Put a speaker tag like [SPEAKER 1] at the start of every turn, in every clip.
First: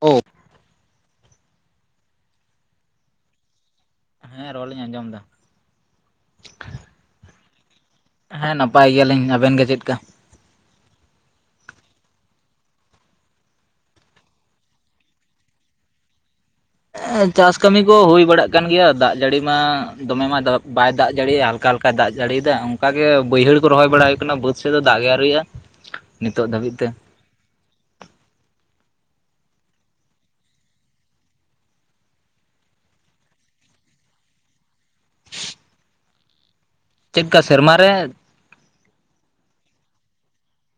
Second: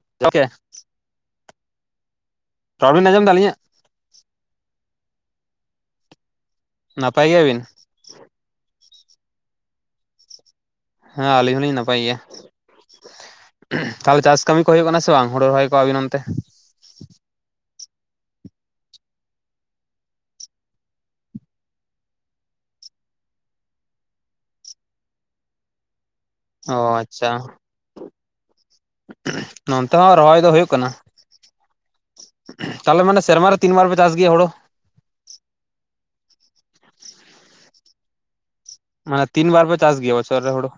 [SPEAKER 1] ᱚᱵ,
[SPEAKER 2] ᱠᱮᱦ ᱨᱚᱲ ᱵᱤᱱ ᱟᱸᱡᱚᱢ ᱮᱫᱟ ᱟᱹᱞᱤᱧᱟᱜ?
[SPEAKER 1] ᱦᱮᱸ ᱨᱚᱲ ᱞᱤᱧ ᱟᱸᱡᱚᱢ ᱮᱫᱟ᱾
[SPEAKER 2] ᱱᱟᱯᱟᱭ ᱜᱮᱭᱟ ᱵᱤᱱ?
[SPEAKER 1] ᱦᱮᱸ ᱱᱟᱯᱟᱭ ᱜᱮᱭᱟ ᱞᱤᱧ ᱟᱵᱮᱱ ᱜᱮ ᱪᱮᱫ ᱠᱟ?
[SPEAKER 2] ᱦᱮᱸ ᱟᱹᱞᱤᱧ ᱦᱚᱸᱞᱤᱧ ᱱᱟᱯᱟᱭ ᱜᱮᱭᱟ᱾ [unintelligible] ᱛᱟᱦᱮᱞᱮ ᱪᱟᱥ ᱠᱟᱹᱢᱤ ᱠᱚ ᱦᱩᱭᱩᱜ ᱠᱟᱱᱟ ᱥᱮ ᱵᱟᱝ ᱦᱩᱲᱳ ᱨᱚᱦᱚᱭ ᱠᱚ ᱟᱹᱵᱤᱱ ᱚᱱᱛᱮ?
[SPEAKER 1] ᱮᱸ ᱪᱟᱥ ᱠᱟᱹᱢᱤ ᱠᱚ ᱦᱩᱭ ᱵᱟᱲᱟᱜ ᱠᱟᱱ ᱜᱮᱭᱟ ᱫᱟᱜ ᱡᱟᱹᱲᱤ ᱢᱟ ᱫᱚᱢᱮ ᱢᱟ ᱫᱟᱵ ᱵᱟᱭ ᱫᱟᱜ ᱡᱟᱹᱲᱤᱭᱟ? ᱚᱠᱟ ᱞᱮᱠᱟᱭ ᱫᱟᱜ ᱡᱟᱹᱲᱤ ᱮᱫᱟᱭ ᱚᱸᱠᱟ ᱜᱮ ᱵᱟᱹᱭᱦᱟᱹᱲ ᱠᱚ ᱨᱚᱦᱚᱭ ᱵᱟᱲᱟ ᱦᱩᱭᱩᱜ ᱠᱟᱱᱟ, ᱵᱟᱹᱫᱽ ᱥᱮᱫ ᱫᱚ ᱫᱟᱜ ᱜᱮ ᱟᱹᱣᱨᱤ ᱭᱟᱜᱼᱟ᱾
[SPEAKER 2] ᱦᱚᱸᱻᱡ, ᱪᱪᱷᱟ, [unintelligible] ᱱᱚᱱᱛᱮ ᱦᱚᱸ ᱨᱚᱦᱚᱭ ᱫᱚ ᱦᱩᱭᱩᱜ ᱠᱟᱱᱟ᱾ ᱛᱟᱦᱚᱞᱮ ᱢᱟᱱᱮ ᱥᱮᱨᱢᱟ ᱨᱮ ᱛᱤᱱ ᱵᱟᱨ ᱯᱮ ᱪᱟᱥ ᱜᱮᱭᱟ ᱦᱩᱲᱳ?
[SPEAKER 1] ᱪᱮᱫ ᱠᱟ ᱥᱮᱨᱢᱟ ᱨᱮᱻᱫ᱾
[SPEAKER 2] ᱢᱟᱱᱮ ᱛᱤᱱ ᱵᱟᱨ ᱯᱮ ᱪᱟᱥ ᱜᱮᱭᱟ ᱵᱚᱪᱷᱚᱨ ᱨᱮ ᱦᱩᱲᱩ?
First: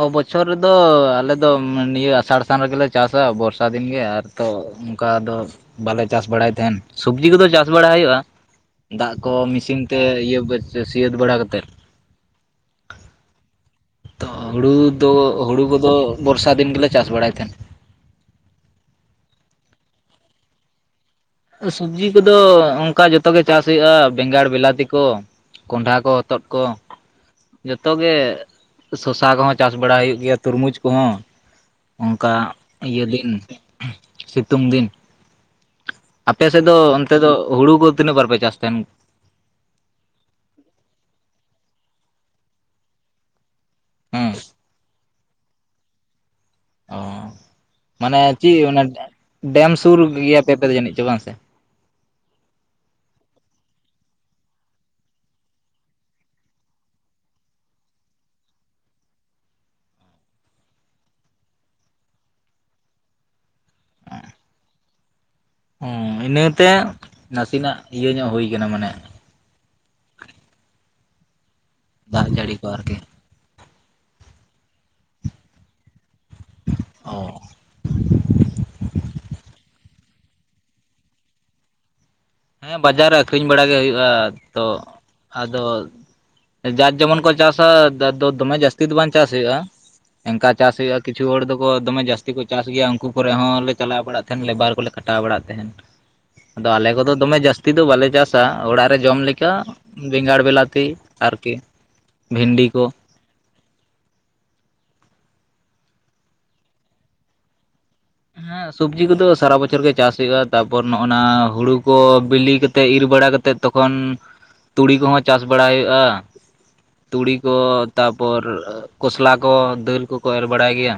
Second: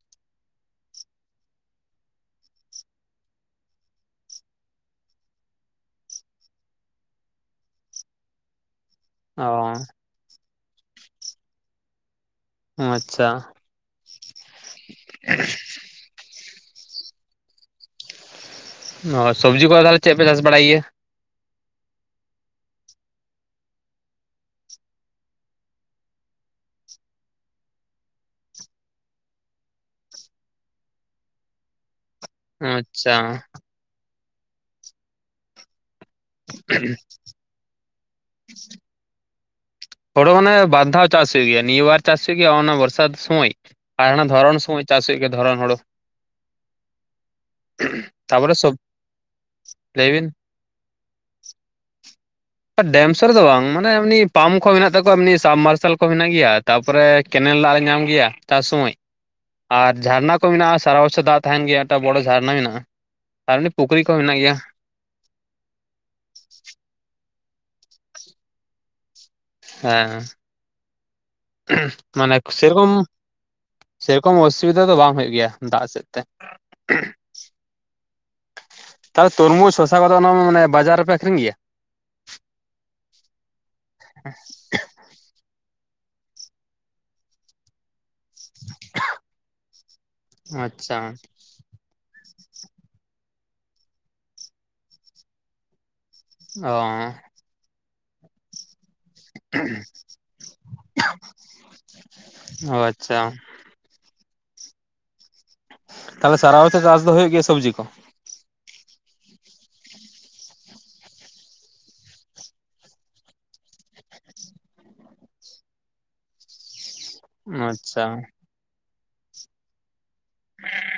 [SPEAKER 1] ᱚ ᱵᱚᱪᱷᱚᱨ ᱨᱮᱫᱚ ᱟᱞᱮ ᱫᱚ ᱢᱮᱱ ᱱᱤᱭᱟᱹ ᱟᱥᱟᱲ ᱥᱟᱱ ᱨᱮᱜᱮ ᱞᱮ ᱪᱟᱥᱼᱟ ᱵᱚᱨᱥᱟ ᱫᱤᱱ ᱜᱮ ᱟᱨ ᱛᱚ ᱚᱱᱠᱟ ᱫᱚ ᱵᱟᱞᱮ ᱪᱟᱥ ᱵᱟᱲᱟᱭ ᱛᱟᱦᱮᱸᱱ ᱥᱩᱵᱽᱡᱤ ᱠᱚᱫᱚ ᱪᱟᱥ ᱵᱟᱲᱟ ᱦᱩᱭᱩᱜᱼᱟ, ᱫᱟᱜ ᱠᱚ
[SPEAKER 2] ᱚ
[SPEAKER 1] ᱢᱤᱥᱤᱱ ᱛᱮ ᱤᱭᱟᱹ ᱵᱟᱹᱫ ᱥᱮ ᱥᱤᱭᱟᱹᱫ ᱵᱟᱲᱟ ᱠᱟᱛᱮᱫ᱾
[SPEAKER 2] ᱚᱸ ᱟᱪᱪᱷᱟ᱾
[SPEAKER 1] ᱛᱚ ᱦᱩᱲᱩ ᱫᱚ ᱦᱩᱲᱩ ᱠᱚᱫᱚ ᱵᱚᱨᱥᱟ ᱫᱤᱱ ᱜᱮᱞᱮ ᱪᱟᱥ ᱵᱟᱲᱟᱭ ᱛᱟᱦᱮᱸᱱ᱾
[SPEAKER 2] ᱚ ᱥᱚᱵᱽᱡᱤ ᱠᱚ ᱟ ᱛᱟᱦᱚᱞᱮ ᱪᱮᱫ ᱯᱮ ᱪᱟᱥ ᱵᱟᱲᱟᱭ ᱜᱮᱭᱟ?
[SPEAKER 1] ᱥᱩᱵᱽᱡᱤ ᱠᱚᱫᱚ ᱚᱸᱠᱟ ᱡᱚᱛᱚ ᱜᱮ ᱪᱟᱥ ᱦᱩᱭᱩᱜᱼᱟ ᱵᱮᱸᱜᱟᱲ, ᱵᱮᱞᱟᱛᱤ ᱠᱚ᱾ ᱠᱚᱸᱰᱷᱟ ᱠᱚ, ᱦᱚᱛᱚᱫ ᱠᱚ, ᱡᱚᱛᱚ ᱜᱮ ᱥᱚᱥᱟ ᱠᱚᱦᱚᱸ ᱪᱟᱥ ᱵᱟᱲᱟ ᱦᱩᱭᱩᱜ ᱜᱮᱭᱟ ᱛᱩᱨᱢᱩᱡᱽ ᱠᱚᱦᱚᱸ᱾ ᱚᱸᱠᱟ ᱤᱭᱟᱹ
[SPEAKER 2] ᱟᱪᱪᱷᱟ
[SPEAKER 1] ᱫᱤᱱ ᱥᱤᱛᱩᱝ ᱫᱤᱱ᱾ ᱟᱯᱮ ᱥᱮᱫ ᱫᱚ ᱚᱱᱛᱮ ᱫᱚᱜ ᱦᱩᱲᱩ ᱠᱚ ᱛᱤᱱᱟᱹᱜ ᱵᱟᱨ ᱯᱮ ᱪᱟᱥ ᱛᱟᱦᱮᱸᱱ?
[SPEAKER 2] ᱦᱳᱲᱳ ᱚᱱᱮ ᱵᱟᱨ ᱫᱷᱟᱣ ᱪᱟᱥ ᱦᱩᱭᱩᱜ ᱜᱮᱭᱟ, ᱱᱤᱭᱟᱹ ᱵᱟᱨ ᱪᱟᱥ ᱦᱩᱭᱩᱜ ᱜᱮᱭᱟ ᱚᱱᱟ ᱵᱚᱨᱥᱟᱛ ᱥᱳᱢᱟᱹᱭ, ᱟᱨ ᱦᱟᱱᱟ
[SPEAKER 1] ᱦᱮᱸ
[SPEAKER 2] ᱫᱷᱚᱨᱚᱬ ᱥᱚᱢᱚᱭ ᱪᱟᱥ ᱦᱩᱭᱩᱜ ᱜᱮᱭᱟ ᱫᱷᱚᱨᱚᱱ ᱦᱩᱲᱳ᱾
[SPEAKER 1] ᱚᱸ ᱢᱟᱱᱮ
[SPEAKER 2] ᱛᱟᱯᱚᱨᱮ
[SPEAKER 1] ᱪᱤᱜ
[SPEAKER 2] ᱥᱚᱵ
[SPEAKER 1] ᱚᱱᱟ ᱮᱸᱜ ᱰᱮᱢ ᱥᱩᱨ
[SPEAKER 2] ᱞᱟᱹᱭ ᱵᱤᱱ
[SPEAKER 1] ᱜᱮᱭᱟ ᱯᱮ ᱟᱯᱮ ᱫᱚ ᱡᱟᱹᱱᱤᱡ ᱪᱚ ᱵᱟᱝ ᱥᱮ?
[SPEAKER 2] ᱰᱮᱢ ᱥᱮᱫ ᱨᱮᱫᱚ ᱵᱟᱝ ᱢᱟᱱᱮ ᱮᱢᱱᱤ ᱯᱟᱢᱯ ᱠᱚ ᱢᱮᱱᱟᱜ ᱛᱟᱠᱚᱣᱟ ᱮᱢᱱᱤ ᱥᱟᱢ ᱢᱟᱨᱥᱟᱞ ᱠᱚ ᱢᱮᱱᱟᱜ ᱜᱮᱭᱟ, ᱛᱟᱯᱚᱨᱮ ᱠᱮᱱᱮᱞ ᱫᱟᱜ ᱞᱮ ᱧᱟᱢ ᱜᱮᱭᱟ ᱪᱟᱥ ᱥᱚᱢᱚᱭ᱾ ᱟᱨ ᱡᱷᱟᱨᱱᱟ ᱠᱚ ᱢᱮᱱᱟᱜᱼᱟ ᱥᱟᱨᱟ ᱵᱚᱪᱷᱚᱨ ᱫᱟᱜ ᱛᱟᱦᱮᱸᱱ ᱜᱮᱭᱟ, ᱮᱠ ᱴᱟ ᱵᱚᱲᱚ ᱡᱷᱟᱨᱱᱟ ᱢᱮᱱᱟᱜᱼᱟ᱾ ᱟᱨ ᱮᱢᱱᱤ ᱯᱩᱠᱷᱨᱤ ᱠᱚᱦᱚᱸ ᱢᱮᱱᱟᱜ ᱜᱮᱭᱟ᱾
[SPEAKER 1] ᱦᱩᱸ ᱤᱱᱟᱹ ᱛᱮ ᱱᱟᱹᱥᱤᱱᱟᱜ ᱤᱭᱟᱹ ᱧᱚᱜ ᱦᱩᱭ ᱠᱟᱱᱟ ᱢᱟᱱᱮ
[SPEAKER 2] ᱮᱸ [unintelligible]
[SPEAKER 1] ᱫᱟᱜ
[SPEAKER 2] ᱢᱟᱱᱮᱠ
[SPEAKER 1] ᱡᱟᱹᱲᱤ ᱠᱚ
[SPEAKER 2] ᱥᱮᱨᱚᱠᱚᱢ,
[SPEAKER 1] ᱟᱨᱠᱤ
[SPEAKER 2] ᱥᱮᱨᱚᱠᱚᱢ ᱚᱥᱩᱵᱤᱫᱷᱟ ᱫᱚ ᱵᱟᱝ ᱦᱩᱭᱩᱜ ᱜᱮᱭᱟ, ᱫᱟᱜ ᱥᱮᱫ᱾ ᱛᱮᱦ
[SPEAKER 1] ᱚ
[SPEAKER 2] [unintelligible] ᱛᱟᱦᱚᱞᱮ ᱛᱩᱨᱢᱩᱥ ᱥᱳ ᱛᱟ ᱵᱟᱫᱽ ᱚᱱᱟ ᱢᱟ ᱢᱟᱱᱮ ᱵᱟᱡᱟᱨ ᱨᱮᱯᱮ ᱟᱹᱠᱷᱨᱤᱧ ᱜᱤᱭᱟ?
[SPEAKER 1] ᱦᱮᱸ ᱵᱟᱡᱟᱨ ᱨᱮ ᱟᱹᱠᱷᱨᱤᱧ ᱵᱟᱲᱟ ᱜᱮ ᱦᱩᱭᱩᱜᱼᱟ, ᱛᱚᱜ ᱟᱫᱚ ᱡᱟᱨ ᱡᱮᱢᱚᱱ ᱠᱚ ᱪᱟᱥᱼᱼ [unintelligible] ᱫᱚᱢᱮ ᱡᱟᱹᱥᱛᱤ ᱫᱚ ᱵᱟᱝ ᱪᱟᱥ ᱦᱩᱭᱩᱜᱼᱟ ᱮᱝᱠᱟ ᱪᱟᱥ ᱦᱩᱭᱩᱜᱼᱟ
[SPEAKER 2] ᱟᱪᱪᱷᱟ
[SPEAKER 1] ᱠᱤᱪᱷᱩ ᱦᱚᱲ ᱫᱚᱠᱚ ᱫᱚᱢᱮ ᱡᱟᱥ [unintelligible] ᱠᱚ ᱪᱟᱥ ᱜᱮᱭᱟ ᱩᱱᱠᱩ ᱠᱚ ᱨᱮ ᱦᱚᱸᱞᱮ ᱪᱟᱞᱟᱣ ᱵᱟᱲᱟᱜ ᱛᱟᱦᱮᱸᱱ ᱞᱮᱵᱟᱨ ᱠᱚᱞᱮ ᱠᱷᱟᱴᱟᱣ ᱵᱟᱲᱟᱜ ᱛᱟᱦᱮᱸᱱ ᱟᱫᱚ
[SPEAKER 2] ᱚ
[SPEAKER 1] ᱟᱞᱮ ᱠᱚᱫᱚᱼᱼ ᱡᱟᱹᱥᱛᱤ ᱫᱚ ᱵᱟᱞᱮ ᱪᱟᱥᱟ ᱚᱲᱟ ᱡᱚᱢ ᱞᱮᱠᱟ ᱵᱮᱸᱜᱟᱲ, ᱵᱮᱞᱟᱛᱤ ᱟᱨ ᱠᱤ ᱵᱷᱮᱱᱰᱤ
[SPEAKER 2] ᱚ
[SPEAKER 1] ᱠᱚ᱾
[SPEAKER 2] ᱟᱪᱪᱷᱟ᱾ ᱛᱟᱦᱚᱞᱮ ᱥᱟᱨᱟ ᱵᱚᱪᱷᱚᱨ ᱪᱟᱥ ᱫᱚ ᱦᱩᱭᱩᱜ ᱜᱤᱭᱟᱹ ᱥᱚᱵᱽᱡᱤ ᱠᱚ?
[SPEAKER 1] ᱦᱮᱸ ᱥᱚᱵᱽᱡᱤ ᱠᱚᱫᱚ ᱥᱟᱨᱟ ᱵᱚᱪᱷᱚᱨ ᱜᱮ ᱪᱟᱥ ᱦᱩᱭᱩᱜᱼᱟ ᱛᱟᱯᱚᱨ ᱱᱚᱜ ᱱᱟ ᱦᱩᱲᱩ ᱠᱚ ᱵᱤᱞᱤ ᱠᱟᱛᱮᱫ ᱤᱨ ᱵᱟᱲᱟ ᱠᱟᱛᱮᱫ ᱛᱚᱠᱷᱚᱱ ᱛᱩᱲᱤ ᱠᱚᱦᱚᱸ ᱪᱟᱥ ᱵᱟᱲᱟ ᱦᱩᱭᱩᱜᱼᱟ᱾ ᱛᱩᱲᱤ ᱠᱚ
[SPEAKER 2] ᱟᱪᱪᱷᱟ
[SPEAKER 1] ᱛᱟᱯᱚᱨ ᱠᱚᱥᱞᱟ ᱠᱚ ᱫᱟᱹᱞ ᱠᱚᱠᱚ ᱮᱨ ᱵᱟᱲᱟᱭ ᱜᱮᱭᱟ᱾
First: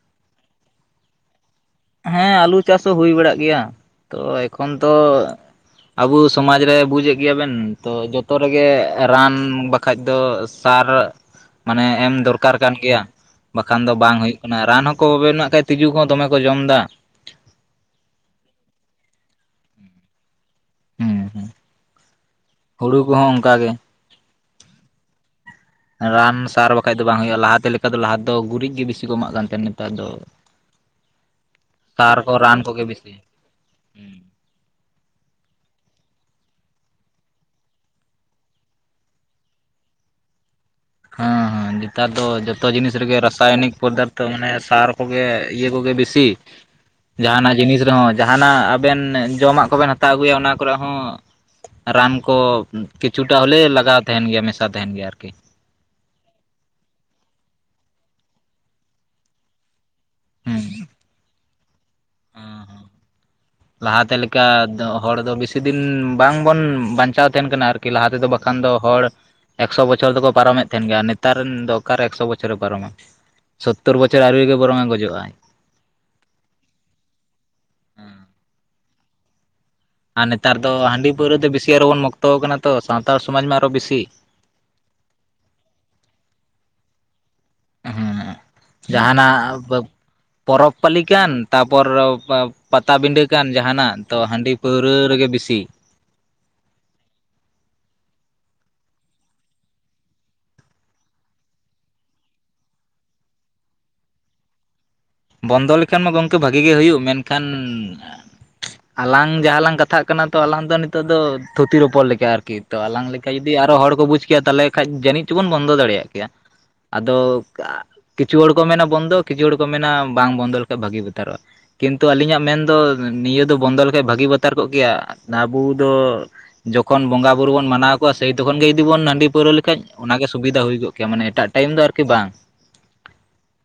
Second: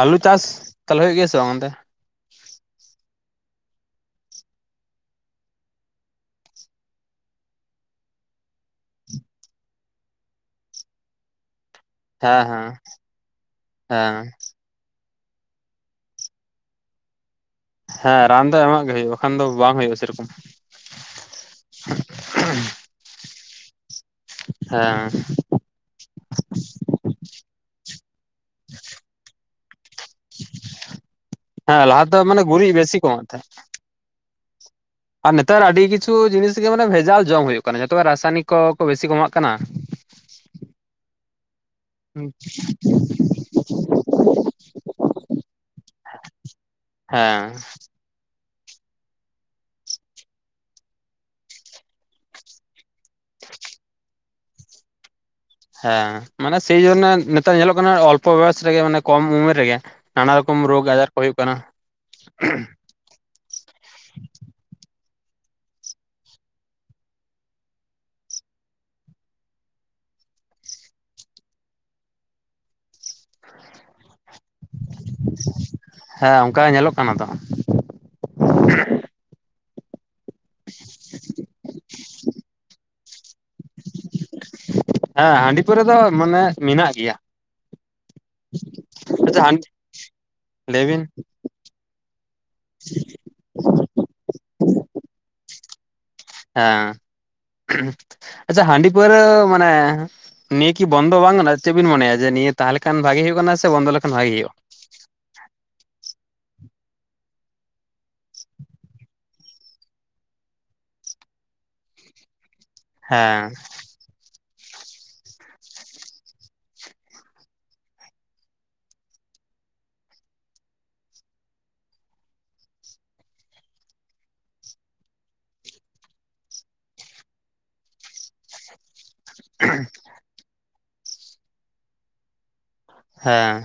[SPEAKER 2] ᱟᱞᱩ ᱪᱟᱥ ᱛᱟᱦᱞᱮ ᱦᱩᱭᱩᱜ ᱜᱮᱭᱟ ᱥᱮ ᱵᱟᱝ ᱚᱱᱛᱮ᱾
[SPEAKER 1] ᱦᱮᱸ ᱟᱞᱩ ᱪᱟᱥ ᱦᱚᱸ ᱦᱳᱭ ᱵᱟᱲᱟᱜ ᱜᱮᱭᱟ ᱛᱚ ᱮᱠᱷᱚᱱ ᱛᱚ ᱟᱵᱚ ᱥᱚᱢᱟᱡ ᱨᱮ ᱵᱩᱡᱮᱫ ᱜᱮᱭᱟᱵᱱ ᱛᱚ ᱡᱚᱛᱚ ᱨᱮᱜᱮ ᱨᱟᱱ ᱵᱟ ᱵᱟᱠᱷᱟᱡ ᱫᱚ ᱥᱟᱨ ᱢᱟᱱᱮ ᱮᱢ
[SPEAKER 2] ᱦᱮᱸ
[SPEAKER 1] ᱫᱚᱨᱠᱟᱨ
[SPEAKER 2] ᱦᱮᱸ
[SPEAKER 1] ᱠᱟᱱ ᱜᱮᱭᱟ ᱵᱟᱠᱷᱟᱱ ᱫᱚ ᱵᱟᱝ
[SPEAKER 2] ᱦᱮᱸ
[SPEAKER 1] ᱦᱩᱭᱩᱜ ᱠᱟᱱᱟ ᱨᱟᱱ ᱦᱚᱸᱠᱚᱚᱵᱮ ᱢᱮᱱᱟᱜ ᱠᱷᱟᱡ ᱛᱤᱡᱩ ᱠᱚᱦ ᱫᱚᱢᱮ ᱠᱚ ᱡᱚᱢ ᱫᱟ᱾
[SPEAKER 2] ᱦᱮᱸ ᱨᱟᱱ ᱫᱚ ᱮᱢᱟᱜ ᱜᱮ ᱦᱩᱭᱩᱜᱼᱟ ᱮᱠᱷᱟᱱ ᱫᱚ ᱵᱟᱝ ᱦᱩᱭᱩᱜᱼᱟ ᱥᱮᱨᱚᱠᱚᱢ᱾
[SPEAKER 1] ᱦᱮᱸ ᱦᱮᱸ ᱦᱩᱲᱩ ᱠᱚᱦᱚᱸ ᱚᱱᱠᱟ ᱜᱮ᱾
[SPEAKER 2] ᱦᱮᱸ᱾
[SPEAKER 1] ᱨᱟᱱ ᱥᱟᱨ ᱵᱟᱠᱷᱟᱡ ᱫᱚ ᱵᱟᱝ ᱦᱳᱭᱳᱜᱼᱟ ᱞᱟᱦᱟᱛᱮ ᱞᱮᱠᱟ ᱫᱚ ᱞᱟᱦᱟ ᱫᱚ ᱜᱩᱨᱤᱡ ᱜᱮ ᱵᱤᱥᱤ ᱠᱚ ᱮᱢᱟᱜ ᱠᱟᱱ ᱛᱟᱦᱮᱱᱟ᱾ ᱱᱮᱛᱟᱨ ᱫᱚ
[SPEAKER 2] ᱦᱮᱸ ᱞᱟᱦᱟ
[SPEAKER 1] ᱥᱟᱨ
[SPEAKER 2] ᱫᱚ
[SPEAKER 1] ᱠᱚ
[SPEAKER 2] ᱢᱟᱱᱮ
[SPEAKER 1] ᱨᱟᱱ
[SPEAKER 2] ᱜᱩᱨᱤᱡ
[SPEAKER 1] ᱠᱚᱜᱮ
[SPEAKER 2] ᱠᱚ
[SPEAKER 1] ᱵᱮᱥᱤ᱾
[SPEAKER 2] ᱮᱢᱟᱜ ᱛᱟᱦᱮᱸᱫ ᱟᱨ ᱱᱮᱛᱟᱨ ᱟᱹᱰᱤ ᱠᱤᱪᱷᱩ ᱡᱤᱱᱤᱥ ᱜᱮ ᱢᱟᱱᱮ ᱵᱷᱮᱡᱟᱞ ᱡᱚᱢ ᱦᱩᱭᱩᱜ ᱠᱟᱱᱟ ᱡᱚᱛᱚ ᱨᱟᱥᱟᱭᱚᱱᱤᱠ ᱠᱚ ᱵᱤᱥᱤ ᱠᱚ ᱮᱢᱟᱜ ᱠᱟᱱᱟ᱾
[SPEAKER 1] ᱦᱮᱸ ᱦᱮᱸ᱾ ᱱᱮᱛᱟᱨ ᱫᱚ ᱡᱚᱛᱚ ᱡᱤᱱᱤᱥ ᱨᱮᱜᱮ ᱨᱟᱥᱟᱭᱚᱱᱤᱠ ᱯᱚᱫᱟᱨᱛᱷᱚ ᱢᱟᱱᱮ ᱥᱟᱨ ᱠᱚᱜᱮ ᱤᱭᱟᱹ ᱠᱚᱜᱮ ᱵᱮᱥᱤ᱾
[SPEAKER 2] ᱦᱮᱸ
[SPEAKER 1] ᱡᱟᱦᱱᱟᱜ ᱡᱤᱱᱤᱥ ᱨᱮᱦᱚᱸ ᱡᱟᱦᱟᱱᱟᱜ ᱟᱵᱮᱱ ᱡᱚᱢᱟᱜ ᱠᱚᱵᱮᱱ ᱦᱟᱛᱟᱣ ᱟᱹᱜᱩᱭᱟ ᱚᱱᱟ ᱠᱚᱨᱮ ᱦᱚᱸ ᱨᱟᱱ ᱠᱚ ᱠᱤᱪᱷᱩᱴᱟ ᱦᱚᱞᱮᱣ ᱞᱟᱜᱟᱣ ᱛᱟᱦᱮᱱ ᱜᱮᱭᱟ ᱢᱮᱥᱟ ᱛᱟᱦᱮᱱ ᱜᱮᱭᱟ ᱟᱨᱠᱤ᱾
[SPEAKER 2] ᱦᱮᱸ ᱢᱟᱱᱮ ᱥᱮᱭᱡᱚᱱᱱᱮ ᱱᱮᱛᱟᱨ ᱧᱮᱞᱚᱜ ᱠᱟᱱᱟ ᱚᱞᱯᱚ ᱵᱚᱭᱚᱥ ᱨᱮᱜᱮ ᱢᱟᱱᱮ ᱠᱚᱢ ᱩᱢᱮᱨ ᱨᱮᱜᱮᱼᱼ ᱱᱟᱱᱟ
[SPEAKER 1] ᱦᱩᱸ
[SPEAKER 2] ᱨᱚᱠᱚᱢ ᱨᱳᱜᱽ ᱟᱡᱟᱨ ᱠᱚ ᱦᱩᱭᱩᱜ ᱠᱟᱱᱟ᱾
[SPEAKER 1] ᱞᱟᱦᱟᱛᱮ ᱞᱮᱠᱟ ᱦᱚᱲ ᱫᱚ ᱵᱮᱥᱤ ᱫᱤᱱ ᱵᱟᱝᱵᱚᱱ ᱵᱟᱧᱪᱟᱣ ᱛᱟᱦᱮᱱ ᱠᱟᱱᱟ ᱟᱨᱠᱤ᱾ ᱠᱤ ᱞᱟᱦᱟ ᱛᱮᱫᱚ ᱵᱟᱠᱷᱟᱱ ᱫᱚ ᱦᱚᱲ᱾ ᱮᱠᱥᱚ ᱵᱚᱪᱷᱚᱨ ᱫᱚᱠᱚ ᱯᱟᱨᱚᱢ ᱮᱱ ᱛᱟᱦᱮᱱ ᱟᱨ ᱱᱮᱛᱟᱨ ᱨᱮᱱ ᱫᱚᱨᱠᱟᱨ ᱮᱠᱥᱚ ᱵᱚᱪᱷᱚᱨᱮ ᱯᱟᱨᱚᱢᱟ? ᱥᱳᱛᱳᱚᱨ ᱵᱚᱪᱚᱨ ᱟᱹᱣᱩᱨᱤ ᱨᱮᱜᱮ ᱵᱚᱨᱚᱝᱮ ᱜᱚᱡᱚᱜᱟᱭ᱾
[SPEAKER 2] ᱦᱮᱸ ᱚᱱᱠᱟ ᱧᱮᱞᱚᱜ ᱠᱟᱱᱟ ᱛᱚ᱾
[SPEAKER 1] ᱟᱨ ᱱᱮᱛᱟᱨ ᱫᱚ ᱦᱟᱺᱰᱤ ᱯᱟᱹᱣᱨᱟᱹ ᱛᱮ ᱵᱤᱥᱤ ᱟᱨᱚ ᱵᱚᱱ ᱢᱩᱠᱛᱚ ᱟᱠᱟᱱᱟ ᱛᱚ ᱥᱟᱱᱛᱟᱲ ᱥᱚᱢᱟᱡᱽ ᱢᱟ ᱟᱨᱚ ᱵᱤᱥᱤ᱾
[SPEAKER 2] ᱦᱮᱸ ᱦᱟᱺᱰᱤ ᱯᱟᱹᱣᱨᱟᱹ ᱫᱚ ᱢᱟᱱᱮ ᱢᱮᱱᱟᱜ ᱜᱮᱭᱟ᱾
[SPEAKER 1] ᱦᱮᱸ
[SPEAKER 2] ᱟᱪᱪᱷᱟ
[SPEAKER 1] ᱡᱟᱦᱟᱱᱟᱜ
[SPEAKER 2] ᱦᱟᱺᱰᱤ
[SPEAKER 1] ᱵᱟ ᱯᱚᱨᱚᱵᱽ
[SPEAKER 2] ᱞᱟᱹᱭ
[SPEAKER 1] ᱯᱟᱹᱞᱤ
[SPEAKER 2] ᱵᱤᱱ
[SPEAKER 1] ᱠᱟᱱ ᱛᱟᱯᱚᱨ ᱯᱟᱛᱟᱵᱤᱱᱵᱟᱹ ᱠᱟᱱ ᱡᱟᱦᱟᱱᱟᱜ ᱛᱚ ᱦᱟᱺᱰᱤ᱾ ᱯᱟᱹᱣᱨᱟᱹ ᱨᱮᱜᱮ ᱵᱮᱥᱤ᱾
[SPEAKER 2] ᱦᱮᱸ ᱟᱪᱪᱷᱟ ᱦᱟᱺᱰᱤ ᱯᱟᱹᱣᱨᱟᱹ ᱢᱟᱱᱮ ᱱᱤᱭᱟᱹ ᱠᱤ ᱵᱚᱱᱫᱚ ᱵᱟᱝ ᱜᱟᱱᱚᱜ-ᱟ ᱪᱮᱫ ᱵᱤᱱ ᱢᱚᱱᱮᱭᱟ ᱡᱮ ᱱᱤᱭᱟᱹ ᱛᱟᱦᱚᱞᱮ ᱠᱷᱟᱱ ᱵᱷᱟᱜᱮ ᱦᱳᱭᱳᱜ ᱠᱟᱱᱟ ᱥᱮ ᱵᱚᱱᱫᱚ ᱞᱮᱠᱷᱟᱱ ᱵᱷᱟᱜᱮ ᱦᱳᱭᱳᱜᱼᱟ᱾
[SPEAKER 1] ᱵᱚᱱᱫᱚ ᱞᱮᱠᱷᱟᱱ ᱢᱟ ᱜᱚᱝᱠᱮ ᱵᱷᱟᱜᱤ ᱜᱮ ᱦᱩᱭᱩᱜᱼᱟ ᱢᱮᱱᱠᱷᱟᱱ ᱟᱞᱟᱝ ᱡᱟᱦᱟᱸ ᱞᱟᱝ ᱠᱟᱛᱷᱟᱜ ᱠᱟᱱᱟ ᱛᱚ ᱟᱞᱟᱝ ᱱᱤᱛᱚᱜ ᱫᱚ ᱛᱷᱩᱛᱤ ᱨᱚᱯᱚᱲ ᱞᱮᱠᱟ ᱟᱨᱠᱤ ᱛᱚ ᱟᱞᱟᱝ ᱞᱮᱠᱟ
[SPEAKER 2] ᱦᱮᱸ
[SPEAKER 1] ᱡᱩᱫᱤ ᱟᱨᱚ ᱦᱚᱲ ᱠᱚ ᱵᱩᱡᱽ ᱠᱮᱭᱟ ᱛᱟᱦᱚᱞᱮ ᱠᱷᱟᱱᱡ ᱡᱟᱹᱱᱤᱡ ᱪᱚᱵᱚᱱ ᱵᱚᱱᱫᱚ ᱫᱟᱲᱮᱭᱟᱜ ᱠᱮᱭᱟ᱾ ᱟᱫᱚ ᱠᱤᱪᱷᱩ ᱦᱚᱲ ᱠᱚ ᱢᱮᱱᱟ ᱵᱚᱱᱫᱚ ᱠᱤᱪᱷᱩ ᱦᱚᱲ ᱠᱚ ᱢᱮᱱᱟ ᱵᱟᱝ ᱵᱚᱱᱫᱚ ᱞᱮᱠᱷᱟᱱᱡ ᱵᱷᱟᱜᱤ ᱵᱟᱛᱟᱨᱚᱜᱼᱟ᱾ ᱠᱤᱱᱛᱩ ᱟᱹᱞᱤᱧᱟᱜ ᱢᱮᱱᱫᱚ, ᱱᱤᱭᱟᱹ ᱫᱚ ᱵᱚᱱᱫᱚ ᱞᱮᱠᱷᱟᱱᱡ ᱵᱷᱟᱹᱜᱤ ᱵᱟᱛᱟᱨ ᱠᱚᱜ ᱠᱮᱭᱟ ᱟᱵᱳ ᱫᱚ ᱡᱚᱠᱷᱚᱱ ᱵᱚᱸᱜᱟ ᱵᱩᱨᱩ ᱵᱚᱱ ᱢᱟᱱᱟᱣ ᱠᱚᱣᱟ, ᱥᱮᱭ ᱛᱚᱠᱷᱚᱱ ᱜᱮ ᱡᱩᱤᱵᱚᱱ ᱦᱟᱸᱰᱤ ᱯᱟᱹᱩᱨᱟ ᱞᱮᱠᱷᱟᱡ ᱚᱱᱟᱜᱮ ᱥᱩᱵᱤᱫᱷᱟ ᱦᱩᱭ ᱠᱚᱜ ᱠᱮᱭᱟ ᱢᱟᱱᱮ ᱮᱴᱟᱜ ᱴᱟᱭᱤᱢ ᱫᱚ ᱟᱨᱠᱤ ᱵᱟᱝ
[SPEAKER 2] ᱦᱮᱸ᱾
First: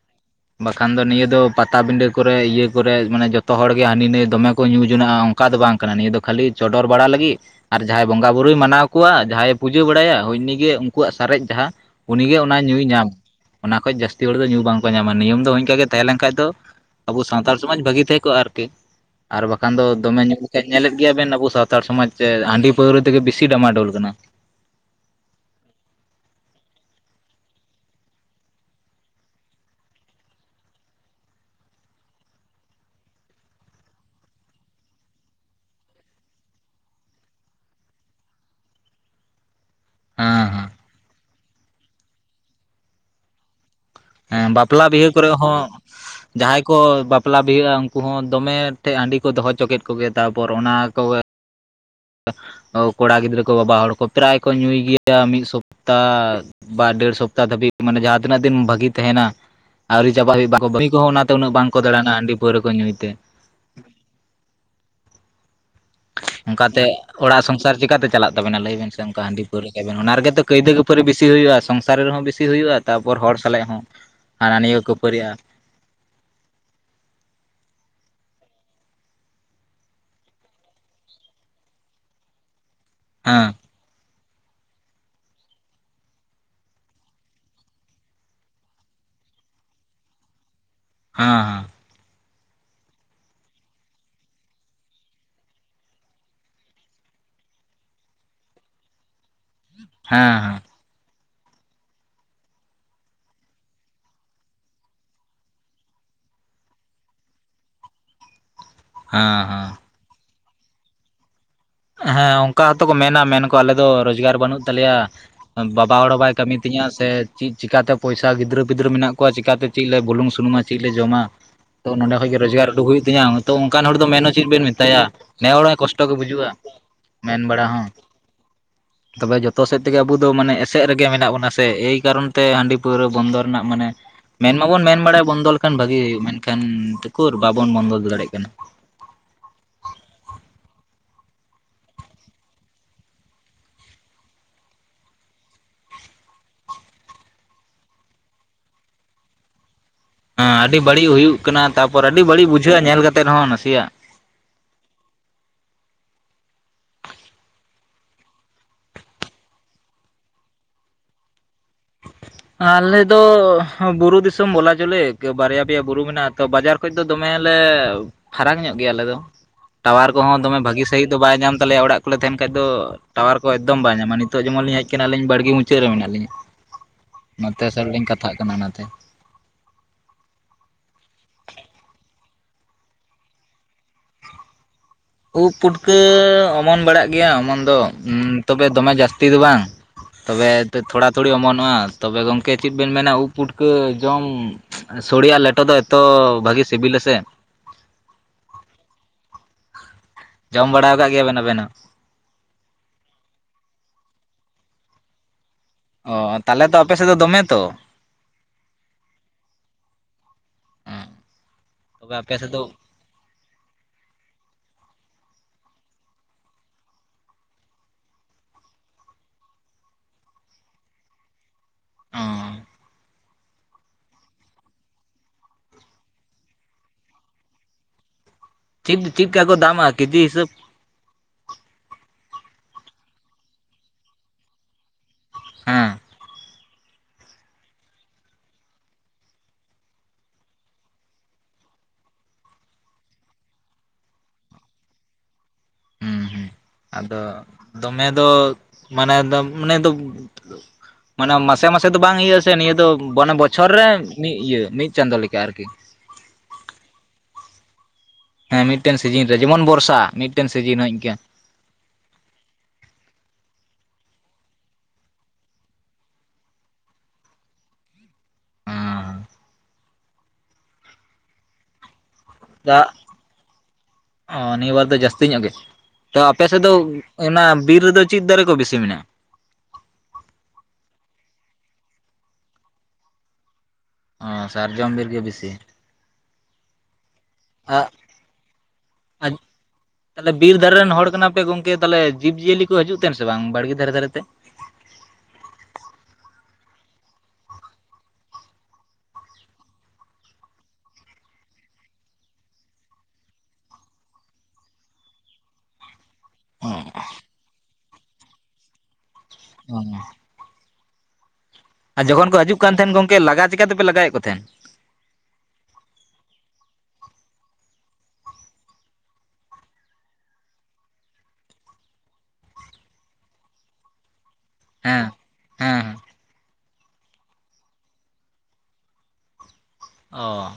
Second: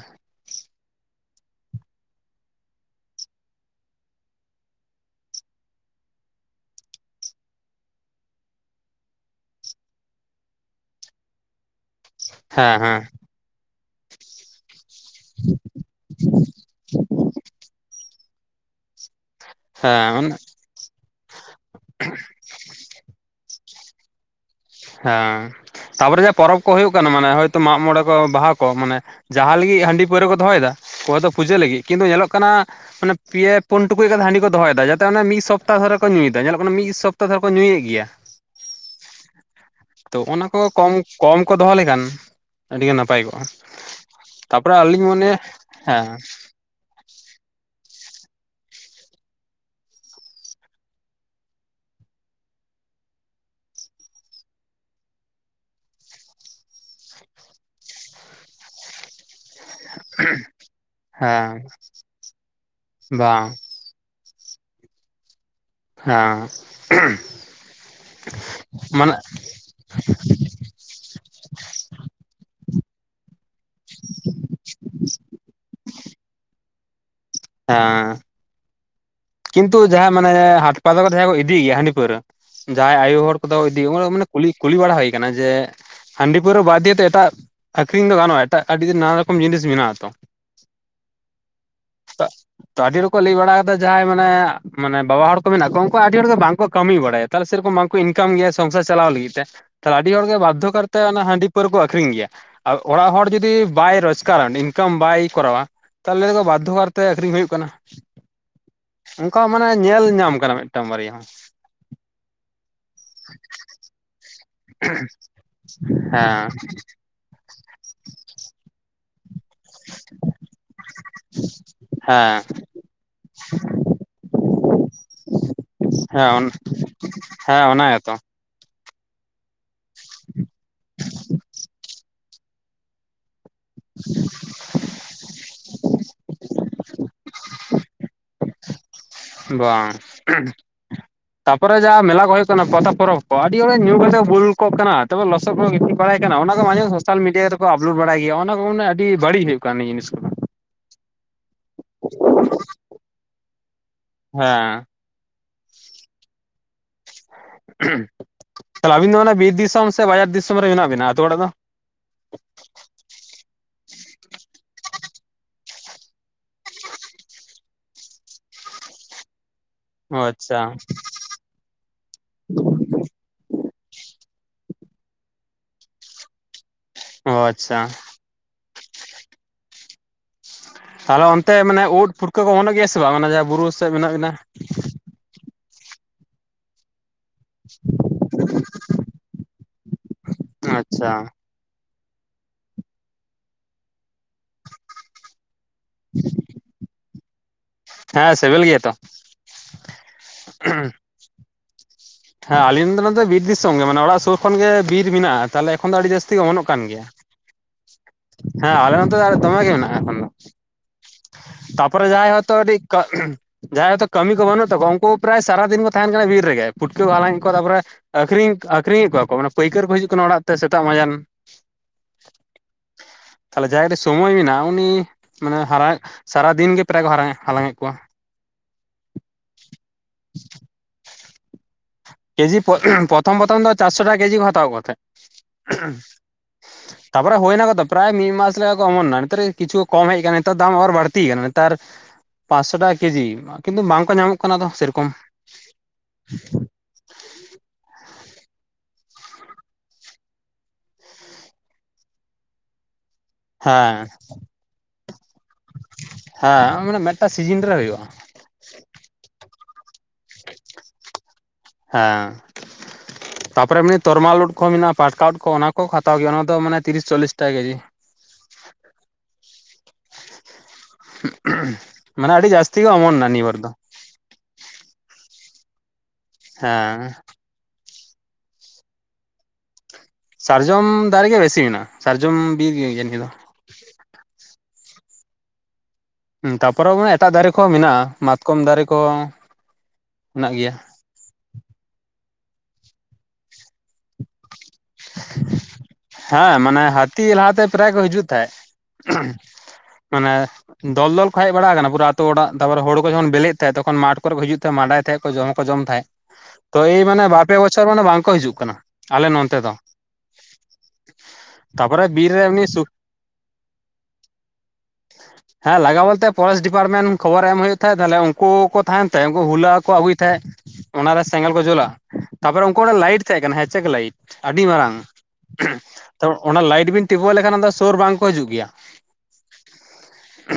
[SPEAKER 1] ᱵᱟᱠᱷᱟᱱ ᱫᱚ ᱱᱤᱭᱟᱹ ᱫᱚ ᱯᱟᱛᱟᱵᱤᱸᱱᱰᱟᱹ ᱠᱚᱨᱮ ᱤᱭᱟᱹ ᱠᱚᱨᱮ ᱢᱟᱱᱮ ᱡᱚᱛᱚ ᱜᱮ ᱱᱟᱹᱭ ᱫᱚᱢᱮ ᱠᱚ ᱧᱩ ᱡᱚᱱᱟᱜ ᱚᱠᱟ ᱫᱚ ᱵᱟᱝ ᱠᱟᱱᱟ ᱱᱤᱭᱟᱹ ᱫᱚ ᱠᱷᱟᱹᱞᱤ ᱪᱚᱰᱚᱨ ᱵᱟᱲᱟ ᱞᱟᱹᱜᱤᱫ ᱟᱨ ᱡᱟᱦᱟᱸᱭ ᱵᱚᱸᱜᱟ ᱵᱩᱨᱩᱭ ᱢᱟᱱᱟᱣ, ᱠᱚᱣᱟ ᱡᱟᱦᱟᱸᱭᱮ ᱯᱩᱡᱟᱹ ᱵᱟᱲᱟᱭᱟ ᱦᱳᱭ ᱩᱱᱤᱜᱮ ᱩᱱᱠᱩᱣᱟᱜ ᱥᱟᱨᱮᱡ ᱡᱟᱦᱟᱸ ᱩᱱᱤᱜᱮ ᱚᱱᱟ
[SPEAKER 2] ᱦᱮᱸ
[SPEAKER 1] ᱧᱩᱭ
[SPEAKER 2] ᱦᱮᱸ
[SPEAKER 1] ᱧᱟᱢ ᱚᱱᱟ ᱠᱷᱚᱡ ᱡᱟᱹᱥᱛᱤ ᱦᱚᱲ ᱫᱚ ᱧᱩ ᱵᱟᱝᱠᱚ ᱧᱟᱢᱟ ᱱᱤᱭᱚᱢ ᱫᱚ ᱤᱱᱠᱠᱟ ᱜᱮ ᱛᱟᱦᱮᱸ ᱞᱮᱱ ᱠᱷᱟᱱᱡ ᱫᱚ ᱟᱵᱩ ᱥᱟᱱᱛᱟᱲ ᱥᱚᱢᱟᱡ ᱵᱷᱟᱜᱤ ᱛᱟᱦᱮᱸ ᱠᱚᱜᱼᱟ, ᱟᱨᱠᱤ ᱟᱨ ᱵᱟᱠᱷᱟᱱ ᱫᱚ ᱫᱚᱢᱮ
[SPEAKER 2] ᱦᱮᱸ
[SPEAKER 1] ᱧᱮᱞ ᱧᱮᱞᱮᱫ ᱜᱮᱭᱟᱵᱮᱱ ᱟᱵᱚ ᱥᱟᱱᱛᱟᱲ ᱥᱚᱢᱟᱡᱽ ᱨᱮ ᱦᱟᱺᱰᱤ ᱯᱟᱹᱣᱨᱟᱹ ᱛᱮᱜᱮ ᱵᱤᱥᱤ ᱰᱟᱢᱟ ᱰᱳᱞ ᱠᱟᱱᱟ᱾
[SPEAKER 2] ᱦᱮᱸ ᱛᱟᱯᱚᱨᱮ ᱡᱮ ᱯᱚᱨᱚᱵᱽ ᱠᱚ ᱦᱳᱭᱳᱜ ᱠᱟᱱᱟ ᱢᱟᱱᱮ ᱦᱭᱛᱳ ᱢᱟᱜ ᱢᱚᱬᱮ ᱠᱚ ᱵᱟᱦᱟ ᱠᱚ ᱢᱟᱱᱮ ᱡᱟᱦᱟᱸ ᱞᱤᱹᱜᱤᱜ ᱦᱟᱸᱰᱤ ᱯᱟᱹᱣᱨᱟᱹ ᱠᱚ ᱫᱚᱦᱚᱭ ᱫᱟ ᱚᱠᱚᱭ ᱫᱚ ᱯᱩᱡᱟᱹ ᱞᱟᱹᱜᱤᱫ ᱠᱤᱱᱛᱩ ᱧᱮᱞᱚᱜ ᱠᱟᱱᱟ ᱢᱟᱱᱮ ᱯᱮ ᱯᱩᱱ ᱴᱩᱠᱩᱡ ᱠᱟᱛᱮ ᱦᱟᱸᱰᱤ ᱠᱚ ᱫᱚᱦᱚᱭ ᱫᱟ, ᱡᱟᱛᱮ ᱢᱤᱫ ᱥᱚᱯᱛᱟ ᱫᱷᱚᱨᱮ ᱠᱚ ᱧᱩᱭᱮᱫᱟ ᱠᱟᱱᱟ ᱢᱤᱫ ᱥᱚᱯᱛᱟ ᱫᱷᱚᱨᱮ ᱠᱚ ᱧᱩᱭᱮᱫ ᱜᱮᱭᱟ ᱛᱚ
[SPEAKER 1] ᱦᱮᱸ
[SPEAKER 2] ᱚᱱᱟ ᱠᱚ
[SPEAKER 1] ᱦᱮᱸ
[SPEAKER 2] ᱠᱚᱢ ᱠᱚᱢ ᱠᱚ ᱫᱚᱦᱚ ᱞᱮᱠᱷᱟᱱ ᱟᱹᱰᱤᱜᱮ ᱱᱟᱯᱟᱭ ᱠᱚᱜᱼᱟ᱾
[SPEAKER 1] ᱮᱸ
[SPEAKER 2] ᱛᱟᱯᱚᱨᱮ
[SPEAKER 1] ᱵᱟᱯᱞᱟ
[SPEAKER 2] ᱟᱹᱞᱤᱧ
[SPEAKER 1] ᱵᱤᱦᱟᱹ ᱠᱚᱨᱮ
[SPEAKER 2] ᱢᱚᱱᱮᱭᱟ
[SPEAKER 1] ᱦᱚᱸ
[SPEAKER 2] ᱦᱮᱸ
[SPEAKER 1] ᱡᱟᱦᱟᱸᱭ ᱠᱚ ᱵᱟᱯᱞᱟ ᱵᱤᱦᱟᱹ ᱩᱝᱠᱩ ᱦᱚᱸ ᱫᱚᱢᱮ ᱴᱷᱮᱡ ᱦᱟᱸᱰᱤ ᱠᱚ ᱫᱚ ᱦᱚᱪᱚ ᱠᱮᱫ ᱠᱚᱜᱮᱭᱟ ᱛᱟᱯᱚᱨ ᱚᱱᱟ ᱠᱚ ᱜᱮ ᱠᱚᱲᱟ ᱜᱤᱫᱽᱨᱟᱹ ᱠᱚ ᱵᱟᱵᱟ ᱦᱚᱲ ᱠᱚ ᱯᱨᱟᱭ ᱧᱩᱭ ᱜᱮᱭᱟ, ᱢᱤ ᱥᱚᱯᱛᱟ ᱵᱟᱨ ᱰᱮᱲ ᱥᱚᱯᱛᱟ ᱫᱷᱟᱹᱵᱤᱡ ᱢᱟᱱᱮ ᱡᱟᱦᱟᱸ ᱛᱤᱱᱟᱹ ᱫᱤᱱ ᱵᱷᱟᱹᱜᱤ ᱛᱟᱦᱮᱱᱟ ᱟᱹᱣᱨᱤ ᱪᱟᱵᱟᱜ ᱦᱩᱭᱩᱜ ᱠᱚᱦᱚᱸ ᱚᱱᱟᱛᱮ [inaudible] ᱩᱱᱟᱹᱜ
[SPEAKER 2] ᱦᱮᱸ
[SPEAKER 1] ᱵᱟᱝᱠᱚ ᱫᱟᱬᱟᱱᱟ ᱦᱟᱸᱰᱤ ᱯᱟᱹᱣᱨᱟᱹ ᱠᱚ ᱧᱩᱭ ᱛᱮ᱾
[SPEAKER 2] ᱵᱟᱝ ᱦᱟᱸ᱾
[SPEAKER 1] ᱚᱱᱠᱟᱛᱮ ᱚᱲᱟᱜ ᱥᱚᱝᱥᱟᱨ ᱪᱤᱠᱟᱛᱮ ᱪᱟᱞᱟᱜ ᱛᱟᱵᱮᱱᱟ ᱞᱟᱹᱭᱵᱮᱱ ᱥᱮ
[SPEAKER 2] ᱢᱟᱱᱮ
[SPEAKER 1] ᱚᱝᱠᱟ ᱦᱟ ᱯᱟᱣᱨᱟ ᱠᱟᱱ ᱵᱮᱱ, ᱚᱱᱟ ᱨᱮᱜᱮᱚ ᱠᱟᱹᱭᱫᱟᱹ ᱠᱷᱟᱹᱯᱟᱹᱨᱤ ᱵᱤᱥᱤ ᱦᱩᱭᱩᱜᱼᱟ᱾ ᱥᱚᱝᱥᱟᱨ ᱨᱮᱦᱚᱸ ᱵᱤᱥᱤ ᱦᱩᱭᱩᱜᱼᱟ᱾ ᱛᱟᱯᱚᱨ ᱦᱚᱲ ᱥᱟᱞᱟᱜ ᱦᱚᱸ, ᱦᱟᱱᱟ ᱱᱤᱭᱟᱹ ᱠᱚ ᱠᱷᱟᱹᱯᱟᱹᱨᱤᱜᱼᱟ᱾
[SPEAKER 2] [inaudible] ᱦᱮᱮᱸ ᱠᱤᱱᱛᱩ ᱡᱟᱦᱟᱭᱸ ᱢᱟᱱᱮ ᱦᱟᱴ ᱯᱟᱛᱟ ᱡᱟᱦᱟᱸᱭ ᱠᱚ ᱤᱫᱤᱭ, ᱜᱮᱭᱟ ᱦᱟᱺᱰᱤ ᱯᱟᱹᱣᱟᱹ ᱡᱟᱦᱟᱸᱭ ᱟᱭᱳ ᱦᱚᱲ
[SPEAKER 1] ᱦᱮᱸ
[SPEAKER 2] ᱠᱚᱫᱚ ᱢᱟᱱᱮ [unintelligible] ᱠᱩᱞᱤ ᱠᱩᱞᱤ ᱵᱟᱲᱟ ᱦᱩᱭ ᱠᱟᱱᱟ ᱡᱮ ᱦᱟᱺᱰᱤ ᱯᱟᱹᱣᱨᱟᱹ ᱵᱟᱫᱮ ᱫᱤᱭᱮ ᱛᱚ ᱮᱴᱟᱜ ᱟᱠᱷᱨᱤᱧ ᱫᱚ ᱜᱟᱱᱚᱜᱼᱟ ᱮᱴᱟᱜ ᱟᱹᱰᱤ ᱱᱟᱱᱟ ᱨᱚᱠᱚᱢ ᱡᱤᱱᱤᱥ ᱢᱮᱱᱟᱜ ᱟᱛᱚ᱾ [inaudible]
[SPEAKER 1] ᱦᱟᱸ ᱦᱟᱸ᱾
[SPEAKER 2] ᱛ ᱟᱹᱰᱤ ᱦᱚᱲ ᱠᱚ ᱞᱟᱹᱭ ᱵᱟᱲᱟ ᱠᱟᱫᱟ ᱡᱟᱦᱟᱸᱭ ᱢᱟᱱᱮ ᱢᱟᱱᱮ ᱵᱟᱵᱟ ᱦᱚᱲ ᱠᱚ ᱢᱮᱱᱟᱜ ᱠᱚᱣᱟ ᱩᱱᱠᱩ ᱟᱹᱰᱤ ᱦᱚᱲᱜ ᱵᱟᱝᱠᱚ ᱠᱟᱹᱢᱤ ᱵᱟᱲᱟᱭᱟ ᱛᱟᱞᱮ ᱥᱮᱨᱚᱠᱚᱢ ᱵᱟᱝ ᱤᱱᱠᱟᱢ ᱜᱮᱭᱟ ᱥᱚᱝᱥᱟᱨ ᱪᱟᱞᱟᱣ ᱞᱟᱹᱜᱤᱫ ᱛᱮ, ᱛᱟᱦ ᱟᱹᱰᱤ ᱦᱚᱲ ᱜᱮ
[SPEAKER 1] ᱦᱮᱸ
[SPEAKER 2] ᱵᱟᱫᱽᱫᱷᱚ ᱠᱟᱨᱛᱮ ᱚᱱᱟ ᱦᱟᱺᱰᱤ ᱩᱯᱟᱹᱨ ᱠᱚ ᱟᱠᱷᱨᱤᱧ ᱜᱮᱭᱟ, ᱟᱨ ᱚᱲᱟᱜ ᱦᱚᱲ ᱡᱩᱫᱤ ᱵᱟᱭ ᱨᱳᱡᱽᱠᱟᱨᱟ ᱤᱱᱠᱟᱢ ᱵᱟᱭ ᱠᱚᱨᱟᱣᱟ ᱛᱟᱦᱚᱞᱮ ᱵᱟᱫᱽᱫᱷᱳ ᱚ ᱠᱟᱨᱛᱮ ᱟᱠᱨᱤᱧᱟ ᱦᱩᱭᱩᱜ ᱠᱟᱱᱟ ᱚᱝᱠᱟ
[SPEAKER 1] ᱦᱮᱸ
[SPEAKER 2] ᱢᱟᱱᱮ
[SPEAKER 1] ᱦᱮᱸ
[SPEAKER 2] ᱧᱮᱞ ᱧᱟᱢ ᱠᱟᱱᱟ ᱢᱮᱴᱟᱝ ᱵᱟᱨᱭᱟ ᱦᱚᱸ᱾
[SPEAKER 1] ᱦᱮᱸ ᱚᱝᱠᱟ ᱦᱚᱸᱛᱚ ᱠᱚ ᱢᱮᱱᱟ ᱢᱮᱱ ᱠᱚ ᱟᱞᱮ ᱫᱚ ᱨᱳᱡᱽᱜᱟᱨ ᱵᱟᱹᱱᱩᱜ ᱛᱟᱞᱮᱭᱟ ᱵᱟᱵᱟ ᱦᱚᱲ ᱦᱚᱸ ᱵᱟᱭ ᱠᱟᱹᱢᱤ
[SPEAKER 2] ᱦᱮᱸ
[SPEAKER 1] ᱛᱤᱧᱟᱹ ᱥᱮ ᱪᱤᱜ ᱪᱤᱠᱟᱹᱛᱮ ᱯᱚᱭᱥᱟ ᱜᱤᱫᱽᱨᱟᱹ ᱯᱤᱫᱽᱨᱟᱹ ᱢᱮᱱᱟᱜ ᱠᱚᱣᱟ ᱪᱤᱠᱟᱹᱛᱮ ᱪᱤᱜ ᱞᱮ ᱵᱩᱞᱩᱝ ᱥᱩᱱᱩᱢ ᱪᱤᱜ ᱞᱮ ᱡᱚᱢᱟ ᱛᱚ ᱱᱚᱸᱰᱮ ᱠᱷᱚᱡ ᱜᱮ
[SPEAKER 2] ᱦᱮᱸ
[SPEAKER 1] ᱨᱚᱡᱽᱜᱟᱨ ᱩᱰᱩᱠ ᱦᱩᱭᱩᱜ ᱛᱤᱧᱹᱟ, ᱛᱚ ᱚᱝᱠᱟᱱ ᱦᱚᱲ ᱫᱚ ᱢᱮᱱ ᱦᱚᱸ ᱪᱤᱫ ᱵᱮᱱ ᱢᱮᱛᱟᱭᱟ᱾ ᱱᱮ ᱦᱚᱲ ᱦᱚᱸ ᱠᱚᱥᱴᱚ ᱜᱮ
[SPEAKER 2] ᱦᱮᱸ
[SPEAKER 1] ᱵᱩᱡᱩᱜᱼᱟ᱾ ᱢᱮᱱ
[SPEAKER 2] ᱦᱮᱸ
[SPEAKER 1] ᱵᱟᱲᱟ ᱦᱚᱸ
[SPEAKER 2] ᱚᱱᱟ ᱜᱮᱛᱚ᱾
[SPEAKER 1] ᱛᱚᱵᱮ ᱡᱚᱛᱚ ᱥᱮᱫ ᱛᱮᱜᱮ ᱟᱵᱚ ᱫᱚ ᱢᱟᱱᱮ ᱮᱥᱮᱜ ᱨᱮᱜᱮ ᱢᱮᱱᱟᱜ ᱵᱚᱱᱟ ᱥᱮ ᱮᱭ ᱠᱟᱨᱚᱱ ᱛᱮ ᱦᱟᱺᱰᱤ ᱯᱟᱣᱨᱟᱹ ᱵᱚᱱᱫᱚ ᱨᱮᱱᱟᱜ ᱢᱟᱱᱮ ᱢᱮᱱ ᱢᱟᱵᱚᱱ ᱢᱮᱱ ᱵᱟᱲᱟᱭᱟ ᱵᱚᱱᱫᱚ, ᱞᱮᱠᱷᱟᱱ ᱵᱷᱟᱜᱤ ᱦᱩᱭᱩᱜᱼᱟ᱾ ᱢᱮᱱ ᱠᱷᱟᱱ ᱛᱩᱠᱩᱨ ᱵᱟᱵᱚᱱ ᱵᱚᱱᱫᱚ ᱫᱟᱲᱮᱜ ᱠᱟᱱᱟ᱾
[SPEAKER 2] ᱵᱟᱝ᱾ ᱛᱟᱯᱚᱨᱮ ᱡᱟ ᱢᱮᱞᱟ ᱠᱚ ᱦᱩᱭᱩᱜ ᱠᱟᱱᱟ ᱯᱟᱛᱟ ᱯᱚᱨᱚᱵᱽ ᱠᱚ, ᱟᱹᱰᱤ ᱦᱚᱲ ᱧᱩ ᱠᱟᱛᱮ ᱵᱩᱞ ᱠᱚᱜ ᱠᱟᱱᱟ ᱛᱚᱵᱮ ᱞᱚᱥ ᱞᱚᱥᱚᱫ ᱠᱚᱨᱮ ᱜᱤᱛᱤᱡ ᱵᱟᱲᱟᱭ ᱠᱟᱱᱟ, ᱚᱱᱟ ᱠᱚ ᱢᱟᱡᱷᱮ ᱢᱟᱡᱷᱮ ᱥᱳᱥᱟᱞ ᱢᱤᱰᱤᱭᱟ ᱨᱮᱠᱚ ᱟᱯᱞᱳᱰ ᱵᱟᱲᱟᱭ ᱜᱮᱭᱟ ᱚᱱᱟ ᱠᱚ ᱢᱟᱱᱮ ᱟᱹᱰᱤ ᱵᱟᱹᱲᱤᱡ ᱦᱩᱭᱩᱜ ᱠᱟ ᱱᱤᱭᱟ ᱡᱤᱱᱤᱥ ᱠᱚᱫᱚ
[SPEAKER 1] ᱦᱮᱸ ᱟᱹᱰᱤ ᱵᱟᱹᱲᱤᱡ ᱦᱩᱭᱩᱜ ᱠᱟᱱᱟ, ᱛᱟᱯᱚᱨ ᱟᱹᱰᱤ ᱵᱟᱹᱲᱤᱡ ᱵᱩᱡᱷᱟᱹᱜ-ᱟ ᱧᱮᱞ ᱠᱟᱛᱮ ᱨᱮᱦᱚᱸ ᱱᱟᱥᱮᱭᱟᱜ᱾
[SPEAKER 2] ᱦᱮᱸ᱾ ᱛᱟᱦᱞᱮ ᱟᱵᱤᱱ ᱫᱚ ᱚᱱᱟ ᱵᱤᱨ ᱫᱤᱥᱚᱢ ᱥᱮ ᱵᱟᱡᱟᱨ ᱫᱤᱥᱚᱢ ᱨᱮ ᱢᱮᱱᱟᱜ ᱵᱤᱱᱟ, ᱟᱛᱳ ᱚᱲᱟᱜ ᱫᱚ?
[SPEAKER 1] ᱟᱞᱮ ᱫᱚ ᱵᱩᱨᱩ ᱫᱤᱥᱚᱢ ᱵᱚᱞᱟ ᱪᱚᱞᱮ, ᱵᱟᱨᱭᱟ ᱯᱮᱭᱟ ᱵᱩᱨᱩ ᱢᱮᱱᱟᱜ-ᱟ ᱛᱚ ᱵᱟᱡᱟᱨ ᱠᱷᱚᱡ ᱫᱚ ᱫᱚᱢᱮᱞᱮ ᱯᱷᱟᱨᱟᱠ ᱧᱚᱜ ᱜᱮᱭᱟ ᱟᱞᱮ ᱫᱚ᱾ ᱴᱟᱣᱟᱨ
[SPEAKER 2] ᱚ
[SPEAKER 1] ᱠᱚᱦᱚᱸ ᱫᱚᱢᱮ
[SPEAKER 2] ᱟᱪᱪᱷᱟ
[SPEAKER 1] ᱵᱟᱹᱜᱤᱹ ᱥᱟᱺᱦᱤᱡ ᱫᱚ ᱵᱟᱭ ᱧᱟᱢ ᱛᱟᱞᱮᱭᱟ ᱚᱲᱟᱜ ᱠᱚᱞᱮ ᱛᱟᱦᱮᱱ ᱠᱷᱟᱡ ᱫᱚ ᱴᱟᱣᱟᱨ ᱠᱚ ᱮᱠᱫᱚᱢ ᱵᱟᱭ ᱧᱟᱢᱟ᱾ ᱱᱤᱛᱚᱜ ᱡᱮᱢᱚᱱ ᱞᱤᱧ ᱦᱮᱡ ᱠᱟᱱᱟ ᱟᱹᱞᱤᱧ ᱵᱟᱲᱜᱮ ᱢᱩᱪᱟᱹᱫ ᱨᱮ ᱢᱮᱱᱟᱜ ᱞᱤᱧᱟᱹ᱾
[SPEAKER 2] ᱚ
[SPEAKER 1] ᱱᱚᱛᱮ
[SPEAKER 2] ᱟᱪᱪᱷᱟ
[SPEAKER 1] ᱥᱟᱜ ᱞᱤᱧ ᱠᱟᱛᱷᱟᱜ ᱠᱟᱱᱟ ᱚᱱᱟᱛᱮ᱾
[SPEAKER 2] ᱛᱟᱦᱞᱮ ᱚᱱᱛᱮ ᱢᱟᱱᱮ ᱩᱫ ᱯᱩᱴᱠᱟᱹ ᱠᱚ ᱚᱢᱚᱱᱚᱜ ᱜᱮᱭᱟ ᱥᱮ ᱵᱟᱝ, ᱚᱱᱟ ᱡᱟᱦᱟᱸ ᱵᱩᱨᱩ ᱥᱮᱜ ᱢᱮᱱᱟᱜ ᱵᱤᱱᱟ?
[SPEAKER 1] ᱩᱵ ᱯᱩᱴᱠᱟᱹ ᱚᱢᱚᱱ ᱵᱟᱲᱟᱜ ᱜᱮᱭᱟ ᱚᱢᱚᱱ ᱫᱚ ᱛᱚᱵᱮ ᱫᱚᱢᱮ ᱡᱟᱹᱥᱛᱤ ᱫᱚ ᱵᱟᱝ᱾ ᱛᱚᱵᱮ ᱛᱷᱚᱲᱟ
[SPEAKER 2] ᱟᱪᱪᱷᱟ
[SPEAKER 1] ᱛᱷᱚᱲᱤ ᱚᱢᱚᱱᱚᱜ-ᱟ᱾ ᱛᱚᱵᱮ ᱜᱚᱝᱠᱮ ᱪᱮᱫ ᱵᱮᱱ ᱢᱮᱱᱟ ᱩᱵ ᱯᱩᱴᱠᱟᱹ ᱡᱚᱢ ᱥᱚᱲᱮᱭᱟ ᱟᱨ ᱞᱮᱴ ᱴᱚ ᱫᱚ ᱮᱛᱚ ᱵᱷᱟᱜᱮ ᱥᱤᱵᱤᱞᱟᱥᱮ᱾
[SPEAKER 2] ᱦᱮᱸ ᱥᱮᱵᱮᱞ ᱜᱮᱭᱟ ᱛᱚ᱾
[SPEAKER 1] ᱡᱚᱢ ᱵᱟᱲᱟᱣ ᱠᱟᱜ ᱜᱮᱭᱟᱵᱮᱱ ᱟᱵᱮᱱ ᱦᱚᱸ᱾
[SPEAKER 2] ᱦᱮᱸ ᱟᱹᱞᱤᱧ ᱫᱚ ᱱᱚᱛᱮ ᱵᱤᱨ ᱫᱤᱥᱚᱢ ᱜᱮ ᱢᱟᱱᱮ ᱚᱲᱟᱜ ᱥᱩᱨ ᱠᱷᱚᱱ ᱜᱮ ᱵᱤᱨ ᱢᱮᱱᱟᱜ-ᱟ᱾ ᱛᱟᱞᱦᱮ ᱮᱠᱷᱚᱱ ᱫᱚ ᱟᱹᱰᱤ ᱡᱟᱹᱥᱛᱤ
[SPEAKER 1] ᱚ
[SPEAKER 2] ᱜᱮ ᱚᱢᱚᱱᱚᱜ
[SPEAKER 1] ᱛᱟᱦᱚᱞᱮ ᱛᱚ
[SPEAKER 2] ᱠᱟᱱ
[SPEAKER 1] ᱟᱯᱮ
[SPEAKER 2] ᱜᱮᱭᱟ᱾
[SPEAKER 1] ᱥᱮᱫ ᱫᱚ ᱫᱚᱢᱮ ᱛᱚ
[SPEAKER 2] ᱦᱮᱸ ᱟᱞᱮ ᱱᱚᱛᱮ ᱫᱚ ᱟᱨ ᱫᱚᱢᱮ ᱜᱮ ᱢᱮᱱᱟᱜ-ᱟ ᱮᱠᱷᱚᱱ ᱫᱚ᱾
[SPEAKER 1] ᱦᱮᱸ
[SPEAKER 2] ᱛᱟᱨᱯᱚᱨᱮ
[SPEAKER 1] ᱛᱚᱵᱮ
[SPEAKER 2] ᱡᱟᱦᱟᱸᱭ
[SPEAKER 1] ᱟᱯᱮ ᱥᱮᱫ
[SPEAKER 2] ᱦᱚᱭᱛᱚ
[SPEAKER 1] ᱫᱚ
[SPEAKER 2] ᱠᱟᱴᱤᱡ ᱠᱟ, ᱡᱟᱦᱟᱸᱭ ᱦᱚᱭᱛᱚ ᱠᱟᱹᱢᱤ ᱠᱚ ᱵᱟᱹᱱᱩᱜ ᱛᱟᱠᱚᱣᱟ, ᱩᱝᱠᱩ ᱯᱨᱟᱭ ᱥᱟᱨᱟᱫᱤᱱ ᱠᱚ ᱛᱟᱦᱮᱱ ᱠᱟᱱᱟ ᱵᱤᱨ ᱨᱮᱜᱮ᱾ ᱯᱩᱴᱠᱟᱹ ᱠᱚ ᱦᱟᱞᱟᱝᱮᱫ ᱠᱚᱣᱟ ᱛᱟᱨᱯᱚᱨᱮ ᱟᱹᱷᱨᱤᱧ, ᱟᱠᱷᱨᱤᱧᱮᱫ ᱠᱚᱣᱟ ᱠᱚ, ᱢᱟᱱᱮ ᱯᱟᱹᱭᱠᱟᱹ ᱨᱠᱚ ᱦᱤᱡᱩᱜ ᱠᱟᱱᱟ ᱚᱲᱟᱜ ᱛᱮ ᱥᱮᱛᱟᱜ ᱢᱟᱡᱟᱱ᱾
[SPEAKER 1] ᱚ
[SPEAKER 2] [inaudible] ᱛᱟᱞᱦᱮ ᱡᱟᱦᱟᱸᱭ ᱠᱟᱴᱤᱡ ᱥᱚᱢᱚᱭ ᱢᱮᱱᱟᱜ-ᱟ ᱩᱱᱤ ᱢᱟᱱᱮ ᱦᱟᱨᱟ ᱥᱟᱨᱟᱫᱤᱱ ᱜᱮ ᱯᱨᱟᱭ ᱠᱚ ᱦᱟᱨᱟ ᱦᱟᱞᱟᱝᱮᱫ ᱠᱚᱣᱟ᱾
[SPEAKER 1] ᱪᱤᱫ, ᱪᱤᱫᱠᱟ ᱠᱚ ᱫᱟᱢᱟᱜ-ᱟ ᱠᱮᱡᱤ ᱦᱤᱥᱟᱹᱵᱽ?
[SPEAKER 2] ᱠᱮᱡᱤ ᱯᱚ, ᱯᱨᱚᱛᱷᱚᱢ-ᱯᱨᱚᱛᱷᱚᱢ ᱫᱚ ᱪᱟᱥᱥᱚ ᱴᱟᱠᱟ ᱠᱮᱡᱤ ᱠᱚ ᱦᱟᱛᱟᱣ ᱠᱚ ᱛᱟᱦᱮᱸᱜ᱾
[SPEAKER 1] ᱦᱮᱸ
[SPEAKER 2] [inaudible] ᱛᱟᱨᱯᱚᱨᱮ ᱦᱩᱭᱮᱱᱟ ᱛᱟᱠᱚ ᱛᱚ ᱯᱨᱟᱭ ᱢᱤᱫ ᱢᱟᱥ ᱞᱮᱠᱟ ᱠᱚ ᱚᱢᱚᱱᱱᱟ, ᱱᱮᱛᱟᱨᱮ ᱠᱤᱪᱷᱩ ᱠᱚ ᱠᱚᱢ ᱦᱮᱡ ᱟᱠᱟᱱᱟ ᱱᱮᱛᱟᱨ ᱫᱟᱢ ᱟᱨ ᱵᱟᱲᱛᱤᱭ ᱠᱟᱱᱟ ᱱᱮᱛᱟᱨ᱾ ᱯᱟᱸᱥᱥᱚ ᱴᱟᱠᱟ ᱠᱮᱡᱤ᱾ ᱠᱤᱱᱛᱩ ᱵᱟᱝ ᱠᱚ ᱧᱟᱢᱚᱜ ᱠᱟᱱᱟ ᱥᱮᱨᱚᱠᱚᱢ᱾
[SPEAKER 1] ᱦᱩᱸ ᱦᱩᱸ ᱟᱫᱚ ᱫᱚᱢᱮ ᱫᱚ ᱢᱟᱱᱮ ᱮᱠᱫᱚᱢ ᱢᱚᱱᱮ ᱫᱚ ᱢᱟᱱᱮ ᱢᱟᱥᱮ-ᱢᱟᱥᱮ ᱫᱚ ᱵᱟᱝ ᱤᱭᱟᱹᱜ-ᱟ ᱥᱮ ᱱᱤᱭᱟᱹ ᱫᱚ ᱵᱟᱱᱮ ᱵᱚᱪᱷᱚᱨ ᱨᱮ
[SPEAKER 2] ᱦᱮᱸ
[SPEAKER 1] ᱢᱤᱫ ᱤᱭᱟᱹ ᱢᱤᱫ ᱪᱟᱸᱫᱚ ᱞᱮᱠᱟ ᱟᱨᱠᱤ᱾
[SPEAKER 2] ᱦᱮᱸ ᱢᱟᱱᱮ ᱢᱤᱫᱴᱟᱝ ᱥᱤᱡᱤᱱ ᱨᱮ ᱦᱩᱭᱩᱜ-ᱟ᱾
[SPEAKER 1] ᱦᱮᱸ, ᱢᱤᱫᱴᱮᱱ ᱥᱤᱡᱤᱱ ᱨᱮ ᱡᱮᱢᱚᱱ ᱵᱚᱨᱥᱟ ᱢᱤᱫᱴᱮᱱ ᱥᱤᱡᱤᱱ ᱦᱳᱭ ᱤᱱᱠᱟᱹ᱾
[SPEAKER 2] ᱦᱮᱸ᱾ ᱛᱟᱨᱯᱚᱨᱮ [unintelligible] ᱛᱚᱨᱢᱟᱞ ᱩᱫ ᱠᱚ ᱢᱮᱱᱟᱜ-ᱟ ᱯᱟᱴᱠᱟ ᱩᱫ ᱠᱚ ᱚᱱᱟ ᱠᱚᱦᱚᱸ ᱠᱚ ᱦᱟᱛᱟᱣ ᱜᱮᱭᱟ, ᱚᱱᱟ ᱫᱚ ᱢᱟᱱᱮ ᱛᱤᱨᱤᱥ ᱪᱟᱞᱞᱤᱥ ᱴᱟᱠᱟ ᱠᱮᱡᱤ᱾ ᱢᱟᱱᱮ ᱟᱹᱰᱤ ᱡᱟᱹᱥᱛᱤ ᱠᱚ ᱚᱢᱚᱱᱱᱟ ᱱᱤᱭᱟᱹ ᱵᱟᱨ ᱫᱚ᱾
[SPEAKER 1] ᱚ, ᱱᱤᱭᱟᱹ ᱵᱟᱨ ᱫᱚ ᱡᱟᱹᱥᱛᱤ ᱧᱚᱜ ᱜᱮ᱾ ᱛᱚ ᱟᱯᱮ ᱥᱮᱫ ᱫᱚ
[SPEAKER 2] ᱦᱮᱸ
[SPEAKER 1] ᱚᱱᱟ ᱵᱤᱨ ᱨᱮᱫᱚ ᱪᱮᱫ ᱫᱟᱨᱮ ᱠᱚ ᱵᱤᱥᱤ ᱢᱮᱱᱟᱜ-ᱟ?
[SPEAKER 2] ᱥᱟᱨᱡᱚᱢ ᱫᱟᱨᱮᱜᱮ ᱵᱮᱥᱤ ᱢᱮᱱᱟᱜ-ᱟ, ᱥᱚᱨᱡᱚᱢ ᱵᱤᱨ ᱜᱮ ᱱᱤᱭᱟᱹ ᱫᱚ᱾
[SPEAKER 1] ᱚ, ᱥᱟᱨᱡᱚᱢ ᱵᱤᱨ ᱜᱮ ᱵᱮᱥᱤ᱾
[SPEAKER 2] ᱛᱟᱨᱯᱚᱨᱮ ᱢᱟᱱᱮ ᱮᱴᱟᱜ ᱫᱟᱨᱮ ᱠᱚᱦᱚᱸ
[SPEAKER 1] ᱟᱨ
[SPEAKER 2] ᱢᱮᱱᱟᱜ-ᱟ᱾ ᱢᱟᱛᱠᱚᱢ ᱫᱟᱨᱮ ᱠᱚᱦᱚᱸ
[SPEAKER 1] ᱛᱟᱦᱚᱞᱮ
[SPEAKER 2] ᱢᱮᱱᱟᱜ
[SPEAKER 1] ᱵᱤᱨ
[SPEAKER 2] ᱜᱮᱭᱟ᱾
[SPEAKER 1] ᱫᱷᱟᱨᱮ ᱨᱮᱱ ᱦᱚᱲ ᱠᱟᱱᱟ ᱯᱮ ᱜᱚᱝ ᱛᱟᱦᱚᱞᱮ ᱡᱤᱵ-ᱡᱤᱭᱟᱹᱞᱤ ᱠᱚ ᱦᱤᱡᱩᱜ ᱛᱟᱦᱮᱱ ᱥᱮ ᱵᱟᱝ ᱵᱟᱲᱜᱮ ᱫᱷᱟᱨᱮ ᱫᱷᱟᱨᱮ ᱛᱮ?
[SPEAKER 2] ᱦᱮᱸ ᱢᱟᱱᱮ ᱦᱟᱹᱛᱤ ᱞᱟᱦᱟᱛᱮ ᱯᱨᱟᱭ ᱠᱚ ᱦᱤᱡᱩᱜ ᱛᱟᱦᱮᱸᱜ᱾ ᱢᱟᱱᱮ ᱫᱚᱞ-ᱫᱚᱞ ᱠᱚ ᱦᱮᱡ ᱵᱟᱲᱟ ᱟᱠᱟᱱᱟ ᱯᱩᱨᱟᱹ ᱟᱛᱳ ᱚᱲᱟᱜ, ᱛᱟᱨᱯᱚᱨᱮ ᱦᱳᱲᱳ ᱠᱚ ᱡᱚᱠᱷᱚᱱ ᱵᱮᱞᱮᱜ ᱛᱟᱦᱮᱸᱜ ᱛᱚᱠᱷᱚᱱ ᱢᱟᱴᱷ ᱠᱚᱨᱮ ᱠᱚ ᱦᱤᱡᱩᱜ ᱛᱟᱦᱮᱸ ᱢᱟᱰᱟᱭ ᱛᱟᱦᱮᱸᱜ᱾ ᱡᱚᱢ ᱦᱚᱸᱠᱚ ᱡᱚᱢ ᱛᱟᱦᱮᱸᱫ
[SPEAKER 1] ᱦᱮᱸ
[SPEAKER 2] ᱛᱚᱭ ᱢᱟᱱᱮ ᱵᱟᱨᱯᱮ ᱵᱚᱪᱷᱚᱨ ᱢᱟᱱᱮ ᱵᱟᱝᱠᱚ ᱦᱤᱡᱩᱜ ᱠᱟᱱᱟ, ᱟᱞᱮ ᱱᱚᱛᱮ ᱫᱚ᱾
[SPEAKER 1] ᱦᱮᱸ ᱟᱨ
[SPEAKER 2] ᱛᱟᱯᱚᱨᱮ ᱵᱤᱨ
[SPEAKER 1] ᱡᱚᱠᱷᱚᱱ ᱠᱚ
[SPEAKER 2] ᱨᱮ
[SPEAKER 1] ᱦᱤᱡᱩᱜ
[SPEAKER 2] ᱮᱢᱱᱤ
[SPEAKER 1] ᱠᱟᱱ ᱛᱟᱦᱮᱸᱱ ᱜᱚᱝᱠᱮ ᱞᱟᱜᱟ ᱪᱮᱠᱟᱛᱮᱯᱮ ᱞᱟᱜᱟᱭᱮᱫ ᱠᱚ ᱛᱟᱦᱮᱸᱫ?
[SPEAKER 2] [unintelligible] ᱦᱮᱸ ᱞᱟᱜᱟ ᱵᱚᱞᱛᱮ ᱯᱷᱚᱨᱮᱥᱴ ᱰᱤᱯᱟᱨᱴᱢᱮᱱᱴ ᱠᱷᱚᱵᱚᱨ ᱮᱢ ᱦᱩᱭᱩᱜ ᱛᱟᱦᱮᱸᱫ, ᱛᱟᱦᱚᱞᱮ ᱩᱱᱠᱩ ᱠᱚ ᱛᱟᱦᱮᱱ ᱛᱮ ᱩᱱᱠᱩ ᱦᱩᱞᱟᱹ ᱠᱚ ᱟᱹᱜᱩᱭ ᱛᱟᱦᱮᱸᱫ ᱚᱱᱟᱨᱮ ᱥᱮᱸᱜᱮᱞ ᱠᱚ ᱡᱩᱞᱟ ᱛᱟᱨᱯᱚᱨᱮ ᱩᱱᱠᱩ ᱚᱱᱟ ᱞᱟᱭᱤᱴ ᱛᱟᱦᱮᱸ ᱠᱟᱱᱟ ᱦᱮᱸᱪᱮᱠ ᱞᱟᱭᱤᱴ ᱟᱹᱰᱤ ᱢᱟᱨᱟᱝ
[SPEAKER 1] ᱦᱮᱸ ᱦᱮᱸ
[SPEAKER 2] ᱛᱚ ᱚᱱᱟ ᱞᱟᱭᱤᱴ ᱵᱤᱱ ᱛᱮᱜᱚ ᱞᱮᱠᱷᱟᱱ ᱫᱚ ᱥᱩᱨ ᱵᱟᱝ ᱠᱚ ᱦᱤᱡᱩᱜ ᱜᱮᱭᱟ᱾
[SPEAKER 1] ᱚ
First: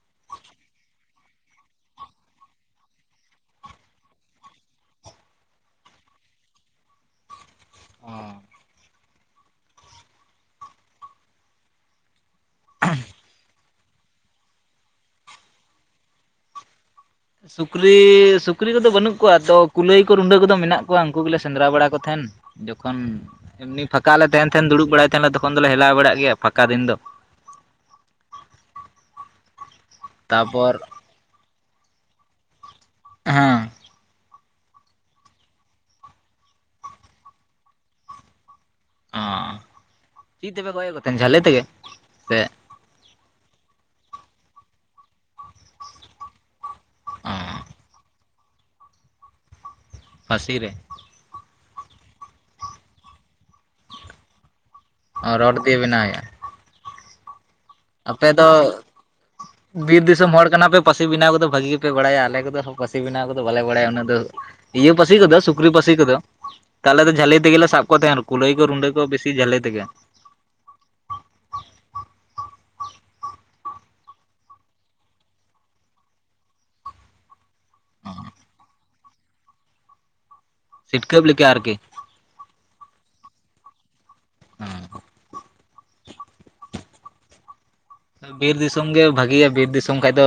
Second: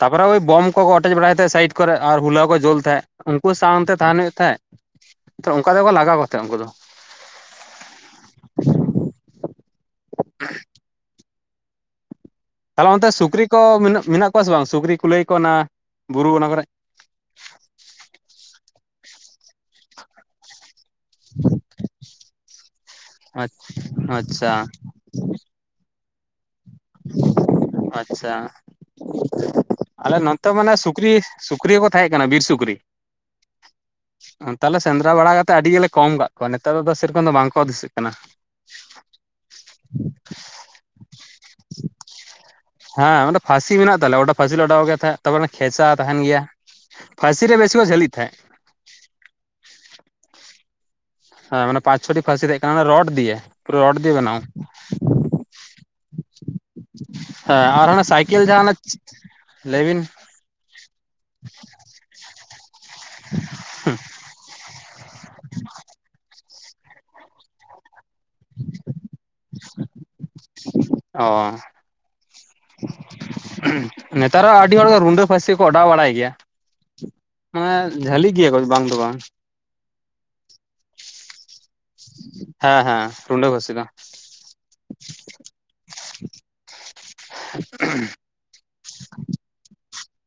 [SPEAKER 2] ᱛᱟᱨᱯᱚᱨᱮ ᱳᱭ ᱵᱚᱢ ᱠᱚ ᱚᱴᱮᱪ ᱵᱟᱲᱟᱭ ᱛᱟᱦᱮᱡ ᱥᱟᱭᱤᱰ ᱠᱚᱨᱮ ᱟᱨ ᱦᱩᱞᱟᱹᱭ ᱠᱚ ᱡᱩᱞ ᱛᱟᱦᱮᱡ ᱩᱱᱠᱩ ᱥᱟᱶᱛᱮ ᱛᱟᱦᱮᱱ ᱦᱩᱭᱩᱜ ᱛᱟᱦᱮᱸᱫ, ᱛᱚ ᱚᱱᱠᱟ ᱛᱮᱠᱚ ᱞᱟᱜᱟ ᱠᱚ ᱛᱟᱦᱮᱸ ᱩᱱᱠᱩ ᱫᱚ᱾
[SPEAKER 1] ᱚᱻ
[SPEAKER 2] [unintelligible] ᱛᱟᱦᱚᱞᱮ ᱚᱱᱛᱮ ᱥᱩᱠᱨᱤ ᱠᱚ ᱢᱮᱱᱟᱜ ᱠᱚᱣᱟ ᱥᱮ ᱵᱟᱝ, ᱥᱩᱠᱨᱤ ᱠᱚ ᱞᱟᱹᱭ ᱠᱚ ᱚᱱᱟ ᱵᱩᱨᱩ ᱚᱱᱟ ᱠᱚᱨᱮ?
[SPEAKER 1] ᱥᱩᱠᱨᱤ, ᱥᱩᱠᱨᱤ ᱠᱚᱫᱚ ᱵᱟᱹᱱᱩᱜ ᱠᱚᱣᱟ ᱟᱫᱚ ᱠᱩᱞᱟᱹᱭ ᱠᱚ ᱨᱩᱸᱰᱟᱹ ᱠᱚᱫᱚ ᱢᱮᱱᱟᱜ ᱩᱱᱠᱩ ᱜᱮᱞᱮ ᱥᱮᱸᱫᱨᱟ ᱵᱟᱲᱟ ᱠᱚᱣᱟ᱾ ᱩᱱᱠᱩ ᱜᱮᱞᱮ ᱥᱮᱸᱫᱽᱨᱟ ᱵᱟᱲᱟᱭ ᱛᱟᱦᱮᱱ, ᱡᱚᱠᱷᱚᱱ ᱮᱢᱱᱤ ᱯᱷᱟᱸᱠᱟ ᱞᱮ
[SPEAKER 2] ᱟᱪᱪᱷᱟ ᱟᱪᱪᱷᱟ
[SPEAKER 1] ᱛᱟᱦᱮᱱ ᱫᱩᱲᱩᱵ ᱵᱟᱲᱟᱭ ᱛᱟᱦᱮᱸᱞᱮ ᱛᱚᱠᱷᱚᱱ᱾ ᱛᱚᱠᱷᱚᱱ ᱫᱚᱞᱮ ᱦᱮᱞᱟᱣ ᱵᱟᱲᱟᱜ ᱜᱮᱭᱟ ᱯᱷᱟᱸᱠᱟ ᱫᱤᱱ ᱫᱚ᱾
[SPEAKER 2] ᱟᱪᱪᱷᱟ, ᱟᱞᱮ ᱱᱚᱛᱮ ᱢᱟᱱᱮ
[SPEAKER 1] ᱛᱟᱯᱚᱨ
[SPEAKER 2] ᱥᱩᱠᱨᱤ ᱥᱩᱠᱨᱤ ᱦᱚᱸᱠᱚ ᱛᱟᱦᱮᱸ ᱠᱟᱱᱟ ᱵᱤᱨ ᱥᱩᱠᱨᱤ᱾
[SPEAKER 1] ᱦᱮᱸ᱾
[SPEAKER 2] ᱛᱟᱦᱚᱞᱮ ᱥᱮᱸᱫᱽᱨᱟ ᱵᱟᱲᱟ ᱠᱟᱛᱮᱫ ᱟᱹᱰᱤ ᱜᱮᱞᱮ ᱠᱚᱢ ᱠᱟᱜ ᱠᱚᱣᱟ ᱱᱮᱛᱟᱨ ᱫᱚ ᱥᱮ ᱨᱚᱠᱚᱢ ᱫᱚ ᱵᱟᱝ ᱠᱚ ᱫᱤᱥᱟᱹᱜ ᱠᱟᱱᱟ᱾
[SPEAKER 1] ᱚ ᱪᱤ ᱛᱮᱯᱮ ᱜᱚᱡ ᱠᱚ ᱛᱟᱦᱮᱱ ᱡᱟᱞᱤ ᱛᱮᱜᱮ ᱥᱮ
[SPEAKER 2] ᱦᱮᱸ ᱢᱟᱱᱮ ᱯᱷᱟᱥᱤ ᱢᱮᱱᱟᱜ ᱛᱟᱞᱮᱭᱟ ᱚᱱᱰᱮ ᱯᱷᱟᱥᱤ ᱞᱮ ᱚᱰᱟᱣ ᱜᱮ ᱛᱟᱦᱮᱸᱫ ᱛᱟᱨ ᱯᱚᱨᱮ ᱠᱷᱮᱪᱟ ᱛᱟᱦᱮᱱ ᱜᱮᱭᱟ᱾
[SPEAKER 1] ᱚ
[SPEAKER 2] ᱯᱷᱟᱥᱤ ᱨᱮ ᱵᱮᱥᱤ ᱠᱚ ᱪᱷᱟᱞᱤᱜ ᱛᱟᱦᱮᱫ ᱾
[SPEAKER 1] ᱯᱷᱟᱥᱤ ᱨᱮ᱾
[SPEAKER 2] ᱦᱮᱸ ᱢᱟᱱᱮ ᱯᱟᱸᱪ ᱪᱷᱚᱴᱤ ᱯᱷᱷᱟᱥᱤ ᱛᱟᱦᱮᱸ ᱠᱟᱱᱟ ᱨᱰ ᱫᱤᱭᱮ ᱯᱩᱨᱟᱹ ᱨᱰ ᱫᱤᱭᱮ ᱵᱮᱱᱟᱣ ᱾
[SPEAKER 1] ᱚ ᱨᱚᱰ ᱫᱤᱭᱮ ᱵᱮᱱᱟᱣ ᱦᱳᱭᱳᱜ-ᱟ ᱾
[SPEAKER 2] ᱦᱮᱸ [unintelligible]
[SPEAKER 1] ᱟᱯᱮ ᱫᱚ
[SPEAKER 2] ᱡᱟᱦᱟᱸ ᱚᱱᱮ ᱞᱟᱹᱭ
[SPEAKER 1] ᱵᱤᱨ
[SPEAKER 2] ᱵᱤᱱ
[SPEAKER 1] ᱫᱤᱥᱚᱢ ᱦᱚᱲ ᱠᱟᱱᱟ ᱯᱮ ᱯᱟᱹᱥᱤ ᱵᱮᱱᱟᱣ ᱠᱚᱫᱚ ᱵᱷᱟᱹᱜᱤ ᱜᱮᱯᱮ ᱵᱟᱲᱟᱭᱟ ᱟᱞᱮ ᱠᱚ ᱫᱚ ᱯᱷᱟᱹᱥᱤ ᱵᱮᱱᱟᱣ ᱠᱚ ᱫᱚ ᱵᱟᱞᱮ ᱵᱟᱲᱟᱭᱟ ᱩᱱᱟᱹᱜ ᱫᱚ ᱤᱭᱟᱹ ᱯᱷᱟᱹᱥᱤ ᱠᱚᱫᱚ ᱥᱩᱠᱨᱤ ᱯᱷᱟᱹᱥᱤ ᱠᱚᱫᱚ ᱾ ᱛᱟᱦᱚᱞᱮ ᱫᱚ ᱡᱷᱟᱹᱞᱤ ᱛᱮᱜᱮ ᱥᱟᱵ ᱠᱚ ᱛᱟᱦᱮᱸ ᱟᱨ ᱠᱩᱞᱟᱹᱭ ᱠᱚ ᱨᱩᱰᱟᱹ ᱠᱚ ᱵᱮᱥᱤ ᱡᱷᱟᱹᱞᱤ ᱛᱮᱜᱮ ᱾
[SPEAKER 2] ᱚ ᱻ ᱱᱮᱛᱟᱨ ᱦᱚᱸ ᱟᱹᱰᱤ ᱦᱚᱲ ᱜᱮ ᱨᱩᱰᱟᱹ ᱯᱷᱟᱹᱥᱤ ᱠᱚ ᱚᱰᱟᱣ ᱵᱟᱲᱟᱭ ᱜᱮᱭᱟ ᱾ ᱦᱮᱸ ᱡᱷᱟᱹᱞᱤ ᱜᱮᱭᱟ ᱠᱚ ᱵᱟᱝ ᱫᱚ ᱵᱟᱝ᱾
[SPEAKER 1] ᱥᱤᱴᱠᱟᱹᱯ ᱞᱮᱠᱟ ᱟᱨᱠᱤ
[SPEAKER 2] ᱦᱮᱸ ᱦᱮᱸ ᱨᱩᱸᱰᱟᱹ ᱯᱷᱟᱥᱤ ᱫᱚ ᱾
[SPEAKER 1] [inaudible]
[SPEAKER 2] [unintelligible]
[SPEAKER 1] ᱵᱤᱨ ᱫᱤᱥᱚᱢ ᱜᱮ ᱵᱷᱟᱹᱜᱤᱭᱟ ᱵᱤᱨ ᱫᱤᱥᱚᱢ ᱠᱷᱟᱡ ᱫᱚ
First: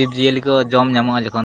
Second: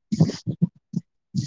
[SPEAKER 1] ᱡᱤᱵᱽ ᱡᱤᱭᱟᱹᱞᱤ ᱠᱚ ᱡᱚᱢ ᱧᱟᱢᱚᱜᱼᱟ ᱡᱚᱠᱷᱚᱱ